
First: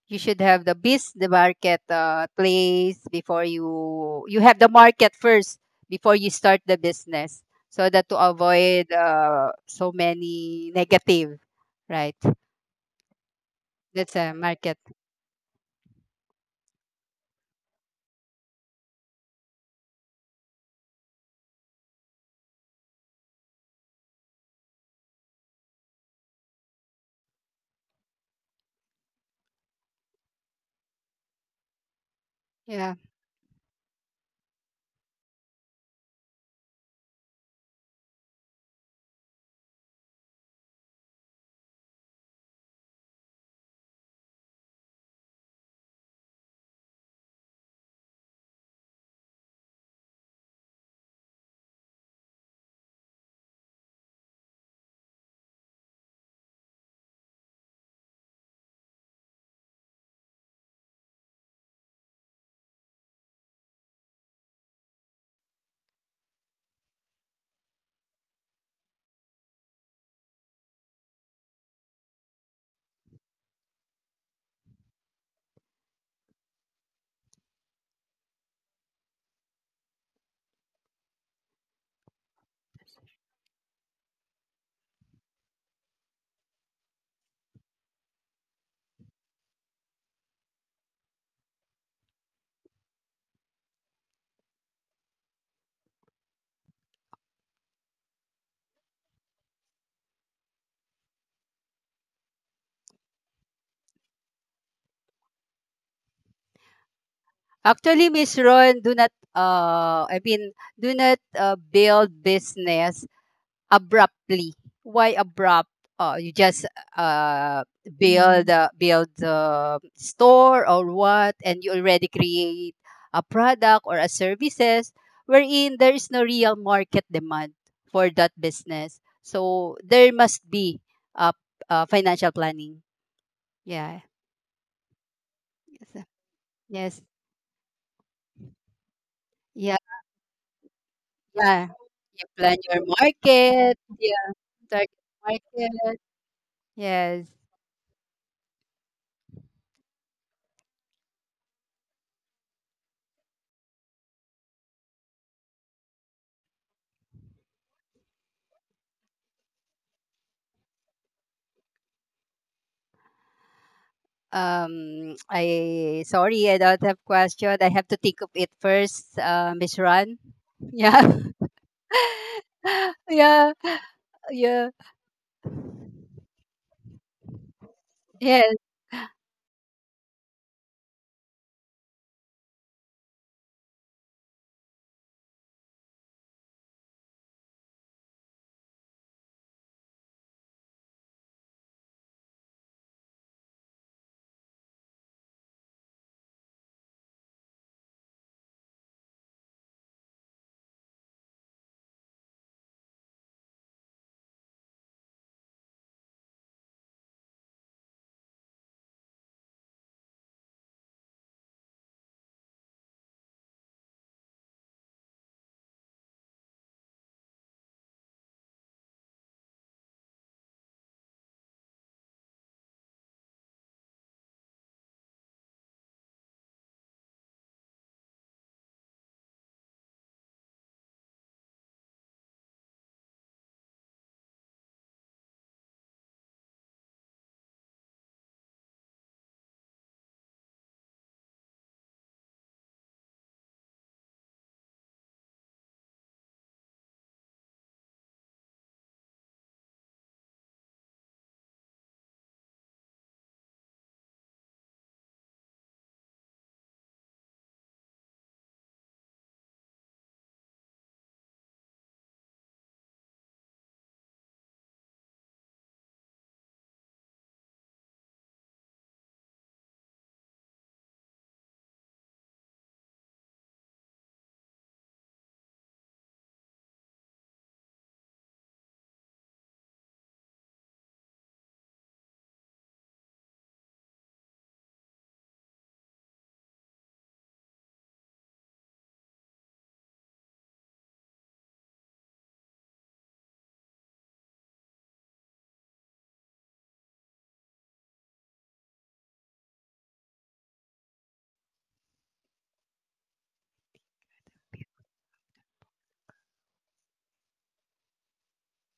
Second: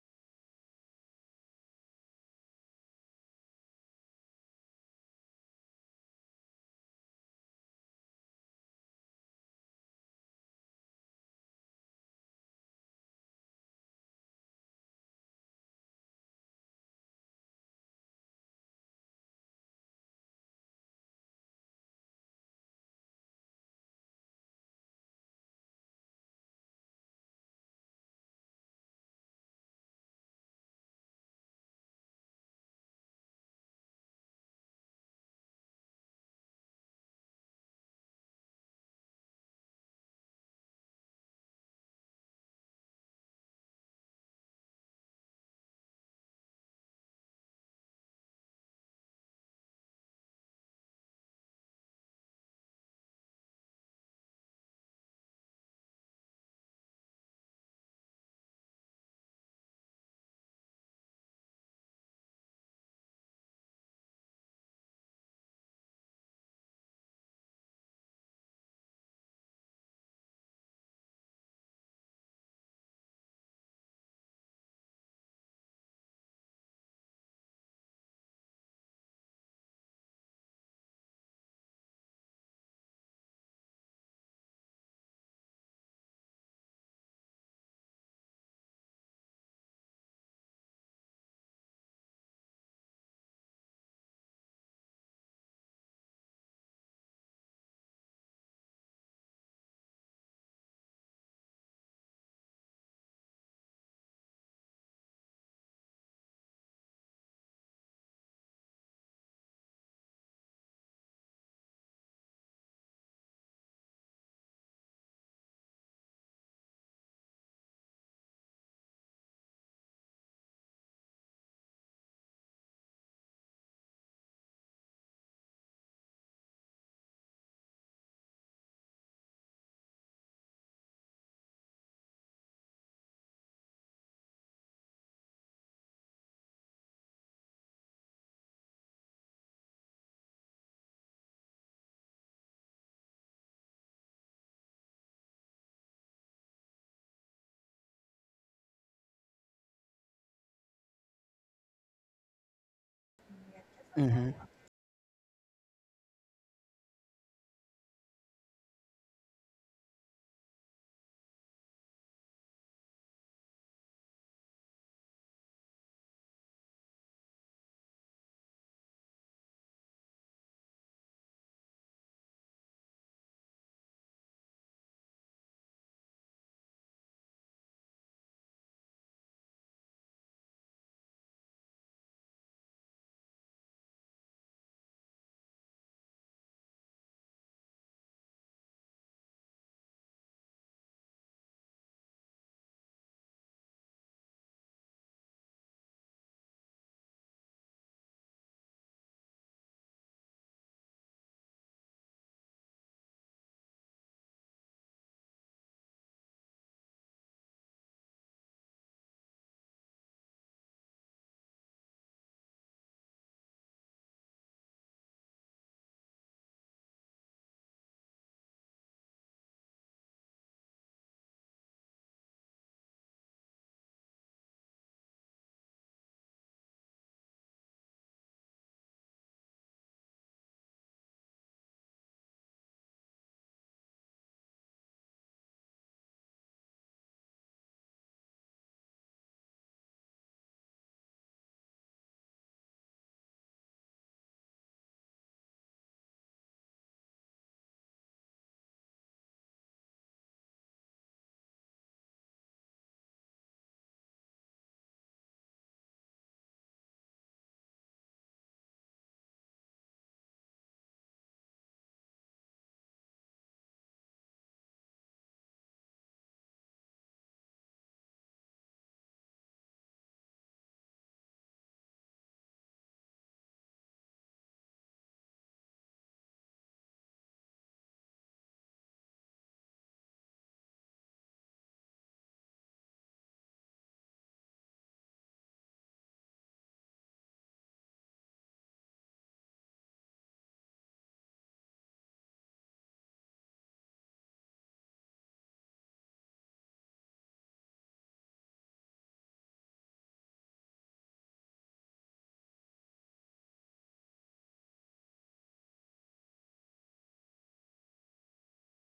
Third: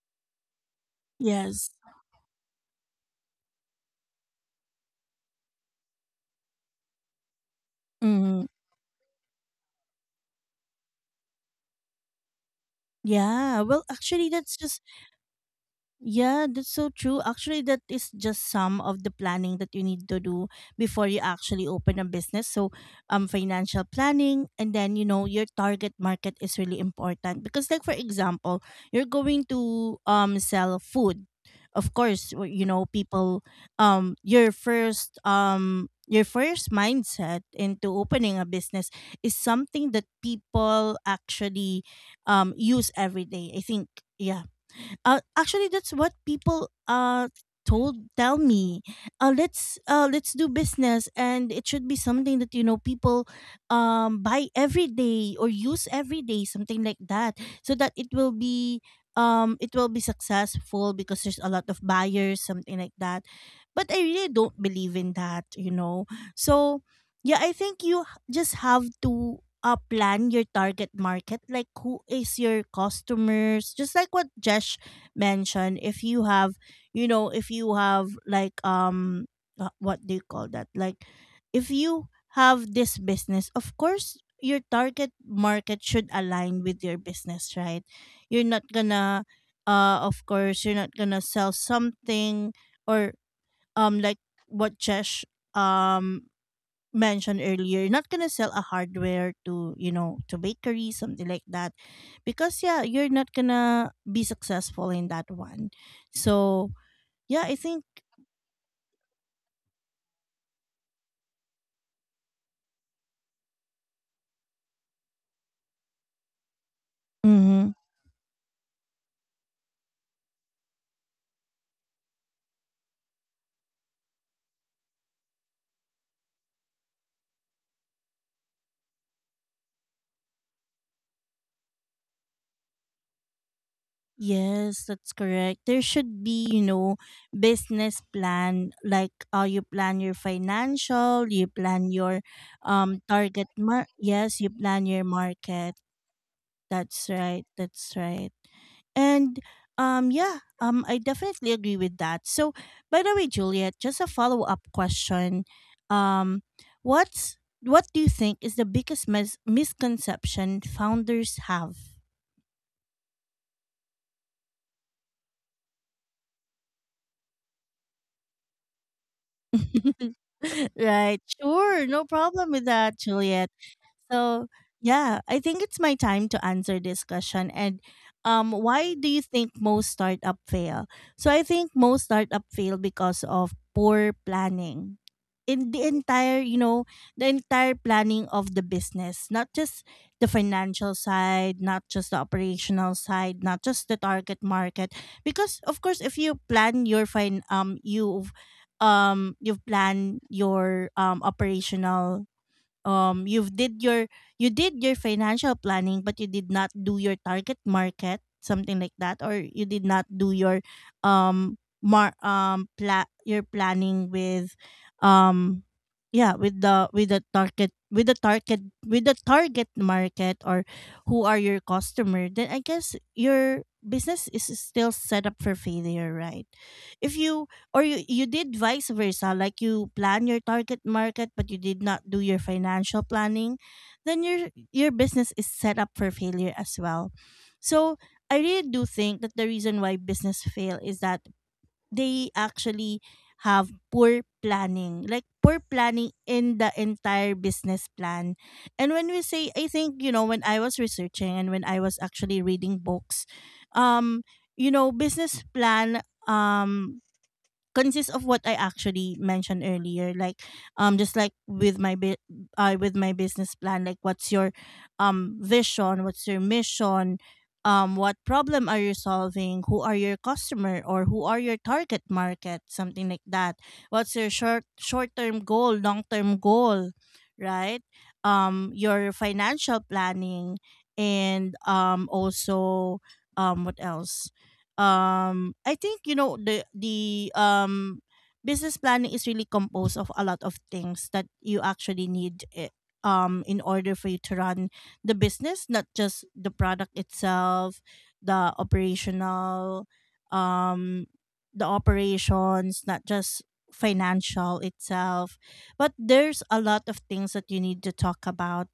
You should have the
Yes.
market place before you, you have the market first before you start the business, so that to
Hmm.
avoid so many negative, right?
Yeah, well,
That's
actually,
a
that's
market.
just yeah, that's so true. Actually, that is just some of the planning that you need to do before you actually open a business. So, financial planning, and then, you know, your target market is really important because, like for example, you're going to sell food. Of course, you know
Yeah.
people. Your first mindset into opening a business is something that people actually use every day, I think. Yeah. Actually, that's what people told tell me. Let's do business, and it should be something that, people buy every day, or use every day, something like that, so that it will be, successful, because there's a lot of buyers, something like that. But I really don't believe in that. So yeah, I think you just have to, plan your target market, like who is your customers, just like what Jesh mentioned. If you have, like, what do you call that, like if you have this business, of course your target market should align with your business, right? You're not gonna, of course you're not gonna sell something, or like what Chesh um mentioned earlier, you're not gonna sell a hardware to, to bakery, something like that, because, yeah, you're not gonna be successful in that one. So yeah, I think.
Actually, Miss Ron, do not do not build business abruptly. Why abrupt? You just uh,
Mm-hmm.
build Mm. Build the store or what, and you already create a product or a services wherein there is no real market demand for that business. So there must be uh, financial planning. Yeah.
Yes, that's correct. There
Yes. Uh,
should be, you know,
yes.
business plan, like, you
Yeah.
plan your financial, you
Yeah.
plan your,
You plan your market. Yeah.
yes, you plan
Target
your market.
market.
That's
Yes.
right. That's right. And yeah, I definitely agree with that. So, by the way, Juliet, just a
Mm-hmm.
follow up question. Um what's what do you think is the biggest misconception founders have?
I sorry, I don't have question. I have to think of it first, Miss Ron. Yeah,
Right. Sure, no problem with that, Juliet.
yeah,
So
yeah.
yeah, I think it's my time to answer this question. And,
Yes,
why do you think most startup fail? So I think most startup fail because of poor planning. In the entire planning of the business, not just the financial side, not just the operational side, not just the target market. Because, of course, if you plan your, operational, um you've did your you did your financial planning, but you did not do your target market, something like that. Or you did not do your, um planning with, um yeah, with the target market, or who are your customer. Then I guess your business is still set up for failure, right? If you, or you did vice versa, like you plan your target market, but you did not do your financial planning, then your business is set up for failure as well. So I really do think that the reason why business fail is that they actually have poor planning, like poor planning in the entire business plan. And when we say I think, when I was researching, and when I was actually reading books, um business plan um consists of what I actually mentioned earlier, like, just like with my, with my business plan, like what's your vision, what's your mission, what problem are you solving, who are your customer, or who are your target market, something like that. What's your short term goal, long term goal, right? Your financial planning and also what else I think you know the business planning is really composed of a lot of things that you actually need in order for you to run the business, not just the product itself, the operational um the operations, not just financial itself, but there's a lot of things that you need to talk about,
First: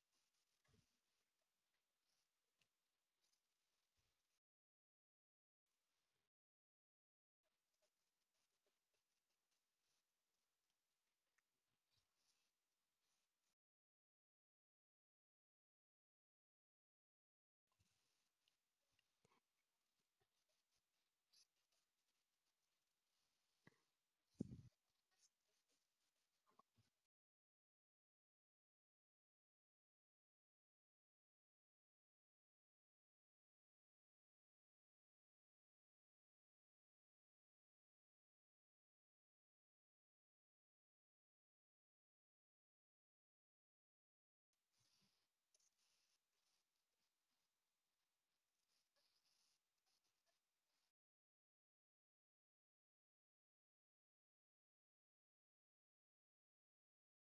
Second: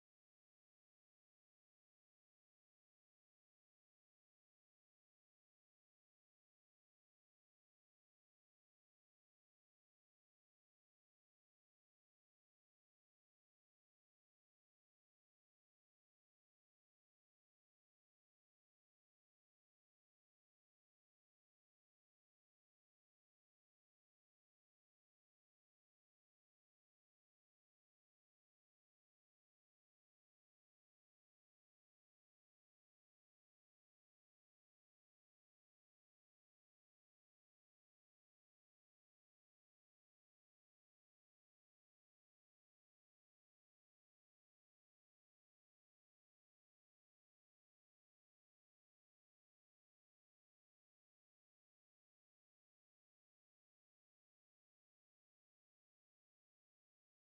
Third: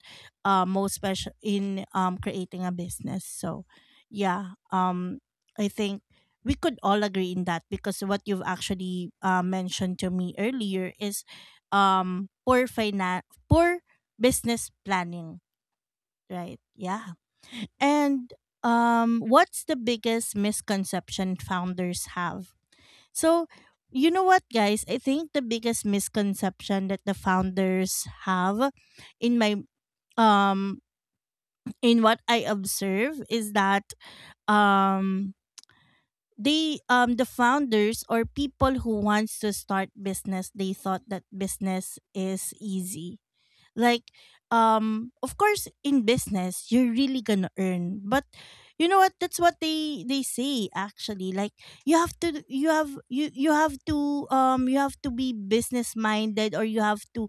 most special in creating a business. So yeah um I think we could all agree in that, because what you've actually mentioned to me earlier is poor business planning, right? Yeah. And what's the biggest misconception founders have? So, you know what guys, I think the biggest misconception that the founders have in my um in what I observe is that um the founders or people who wants to start business, they thought that business is easy. Like, of course in business you're really gonna earn. But you know what, that's what they say actually. Like, you have to be business minded, or you have to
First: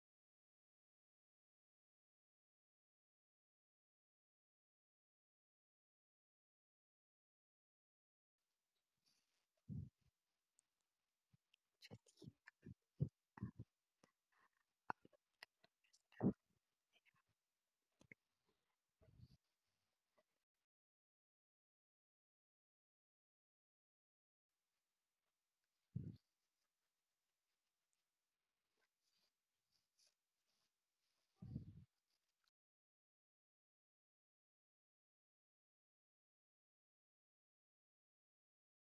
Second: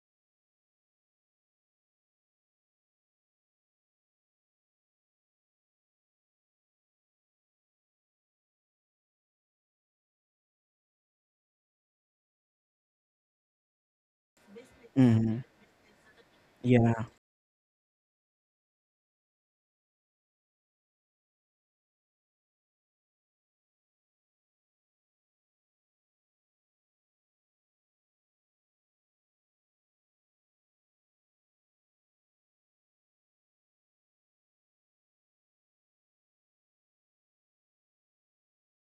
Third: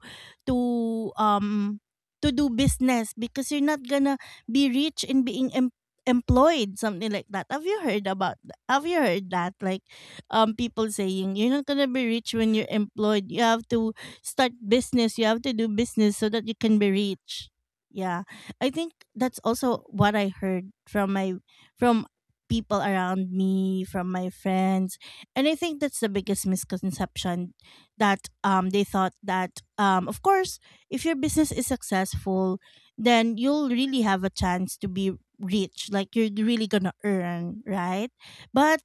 to um to do business, because you're not gonna be rich in being employed, something like that. Have you heard have you heard that? Like, people saying you're not gonna be rich when you're employed, you have to start business, you
Mm-hmm.
have to do business so that you can be rich. Yeah. I think that's also what I heard from my, from people around me, from my friends. And I think that's the biggest misconception, that they thought that, of course, if your business is successful, then you'll really have a chance to be rich. Like, you're really gonna earn, right? But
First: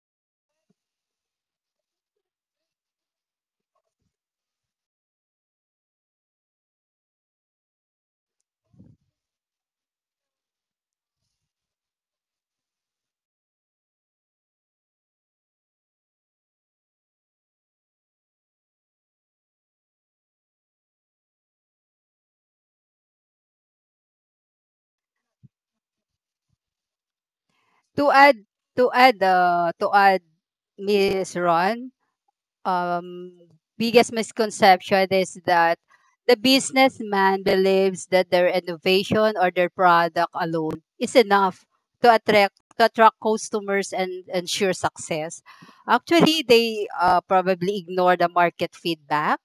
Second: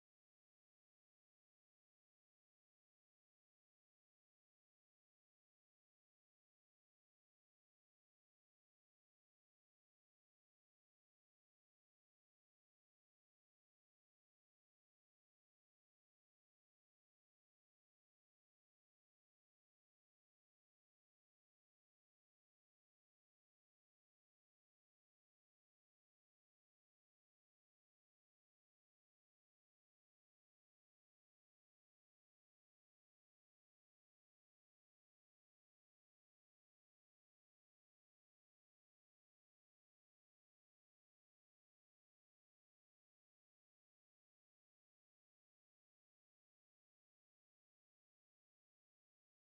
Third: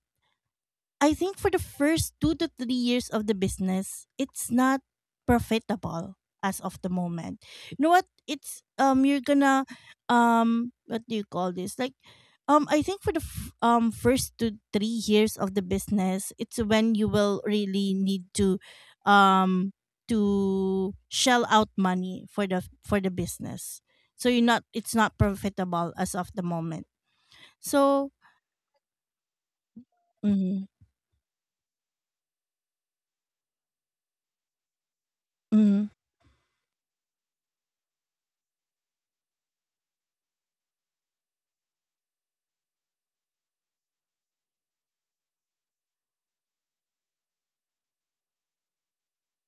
I think for the first 2 to 3 years of the business, it's not profitable as of the moment. You know what, it's you're gonna, what do you call this? Like, I think for the first to 3 years of the business, it's when you will really need um to shell out money for the business. So you're not, it's not profitable as of the moment.
to
So
add, to add,
mhm,
Miss Ron. um, Biggest misconception is that
mhm.
the businessman believes that their innovation or their product alone is enough to attract customers and ensure success. Actually, they probably ignore the market feedback.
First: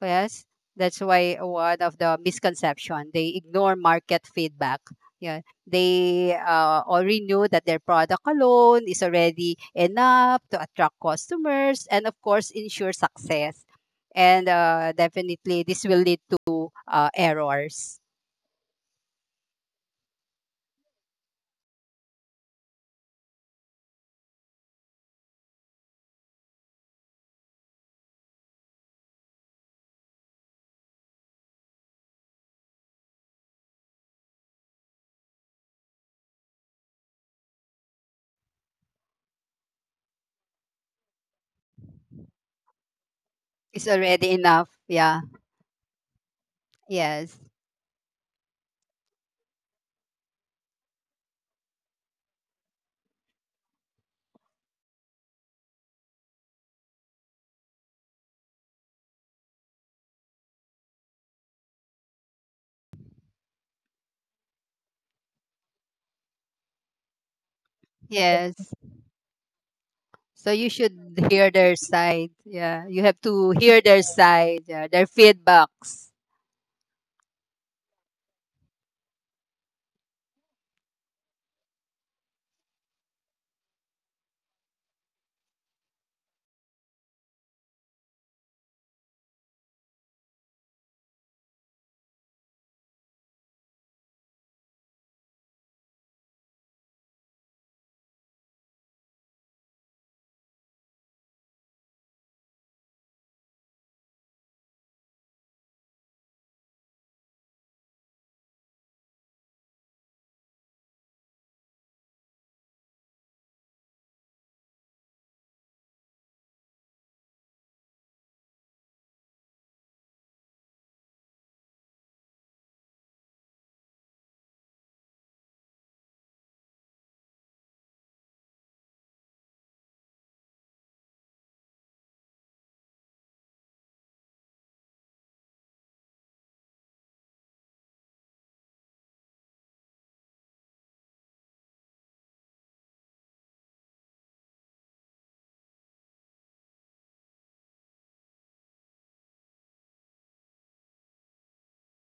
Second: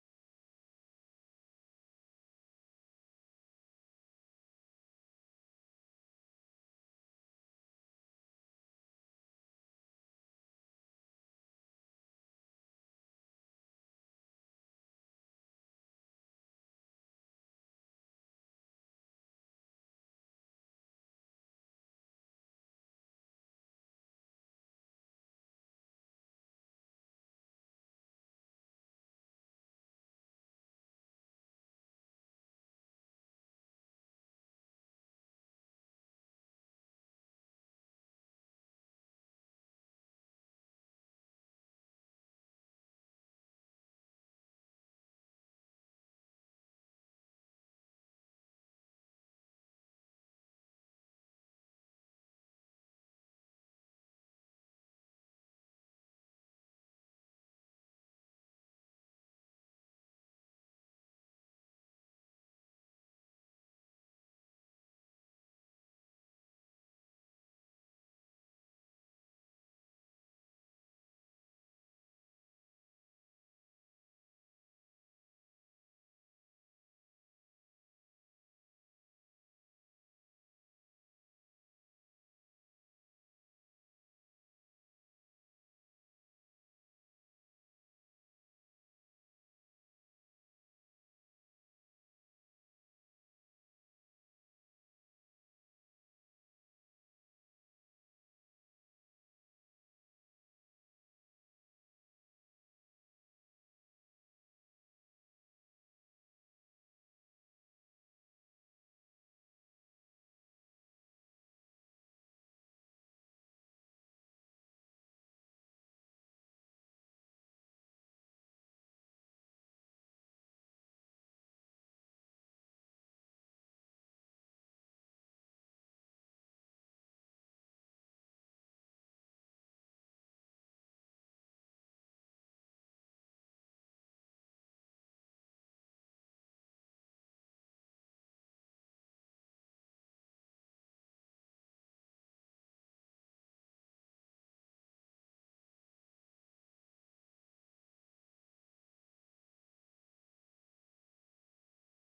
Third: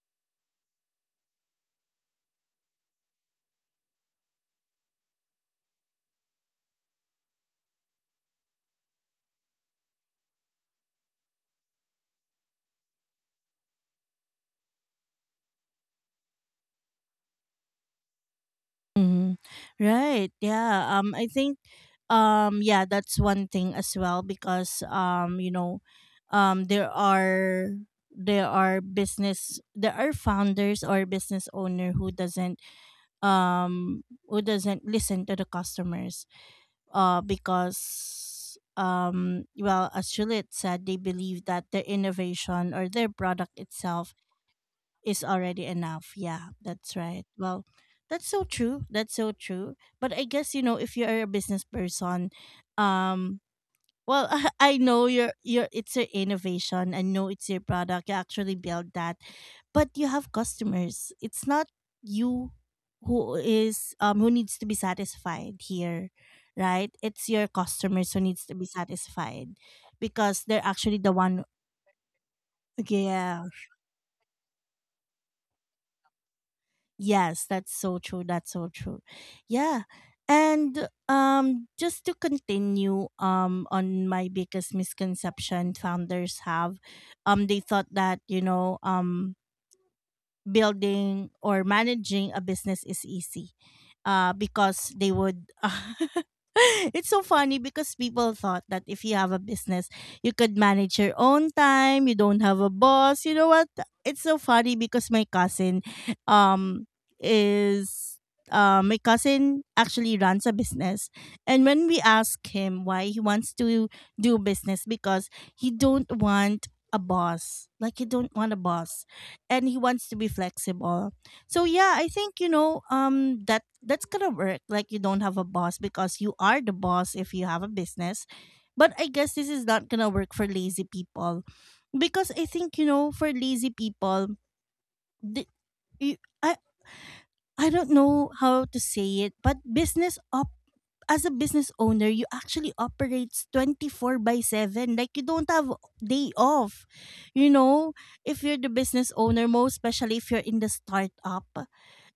Yes, that's why one of the misconception, they ignore market feedback. Yes. They already know that their product alone is already enough to attract customers and, of course, ensure success. And definitely, this will lead to errors.
Mhm. Right. Yeah. I think, yeah, that's one thing as well, because there are, there are business there are founders or business owner who doesn't listen to the customers, uh, because well, as Juliet said, they believe that their innovation or their product
It's
itself
already enough. Yeah.
is already enough. Yeah, that's right.
Yes.
Well, that's so true. That's so true. But I guess, you know, if you're a business person, um, well, I know your it's your innovation. I know it's your product. You actually build that, but you have customers. It's not you who is who needs to be satisfied here, right? It's your customers who needs
Yes.
to be satisfied, because
So
they're
you
actually the
should
one.
hear their side. Yeah. You have
Yeah.
to hear their side, yeah, their feedbacks.
Yes, that's so true. That's so true. Yeah. And just to continue on my biggest misconception founders have, they thought that, you know, building or managing a business is easy, because they would it's so funny, because people thought that if you have a business you could manage your own time, you don't have a boss. You know what, it's so funny because my cousin, um is my cousin actually runs a business, and when we ask him why he wants to do business, because he don't want a boss, like he don't want a boss, and he wants to be flexible. So yeah, I think, you know, that that's gonna work. Like, you don't have a boss because you are the boss if you have a business. But I guess this is not gonna work for lazy people, because I think, you know, for lazy people, the, you, I I don't know how to say it, but business op as a business owner, you actually operates 24 by 7. Like, you don't have day off. You know, if you're the business owner, most especially if you're in the startup,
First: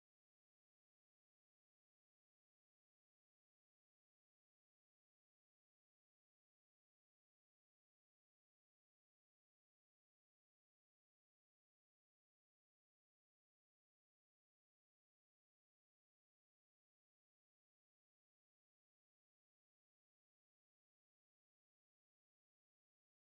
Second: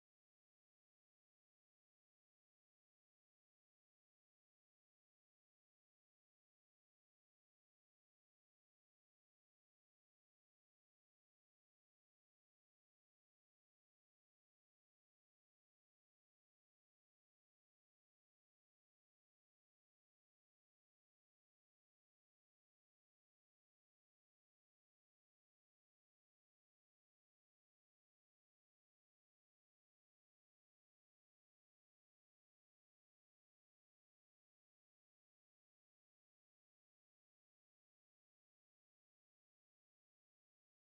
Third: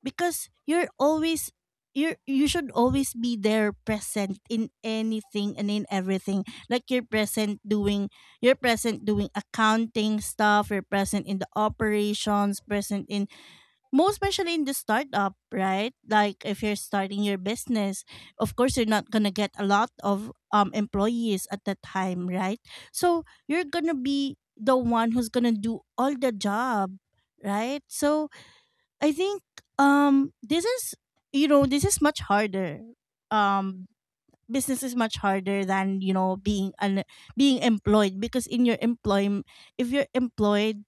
because you're always, you should always be there, present in anything and in everything. Like, you're present doing, you're present doing accounting stuff, you're present in the operations, present in, most especially in the startup, right? Like, if you're starting your business, of course you're not gonna get a lot of employees at that time, right? So you're gonna be the one who's gonna do all the job, right? So I think, this is, you know, this is much harder. Um, business is much harder than, you know, being employed, because in your employment, if you're employed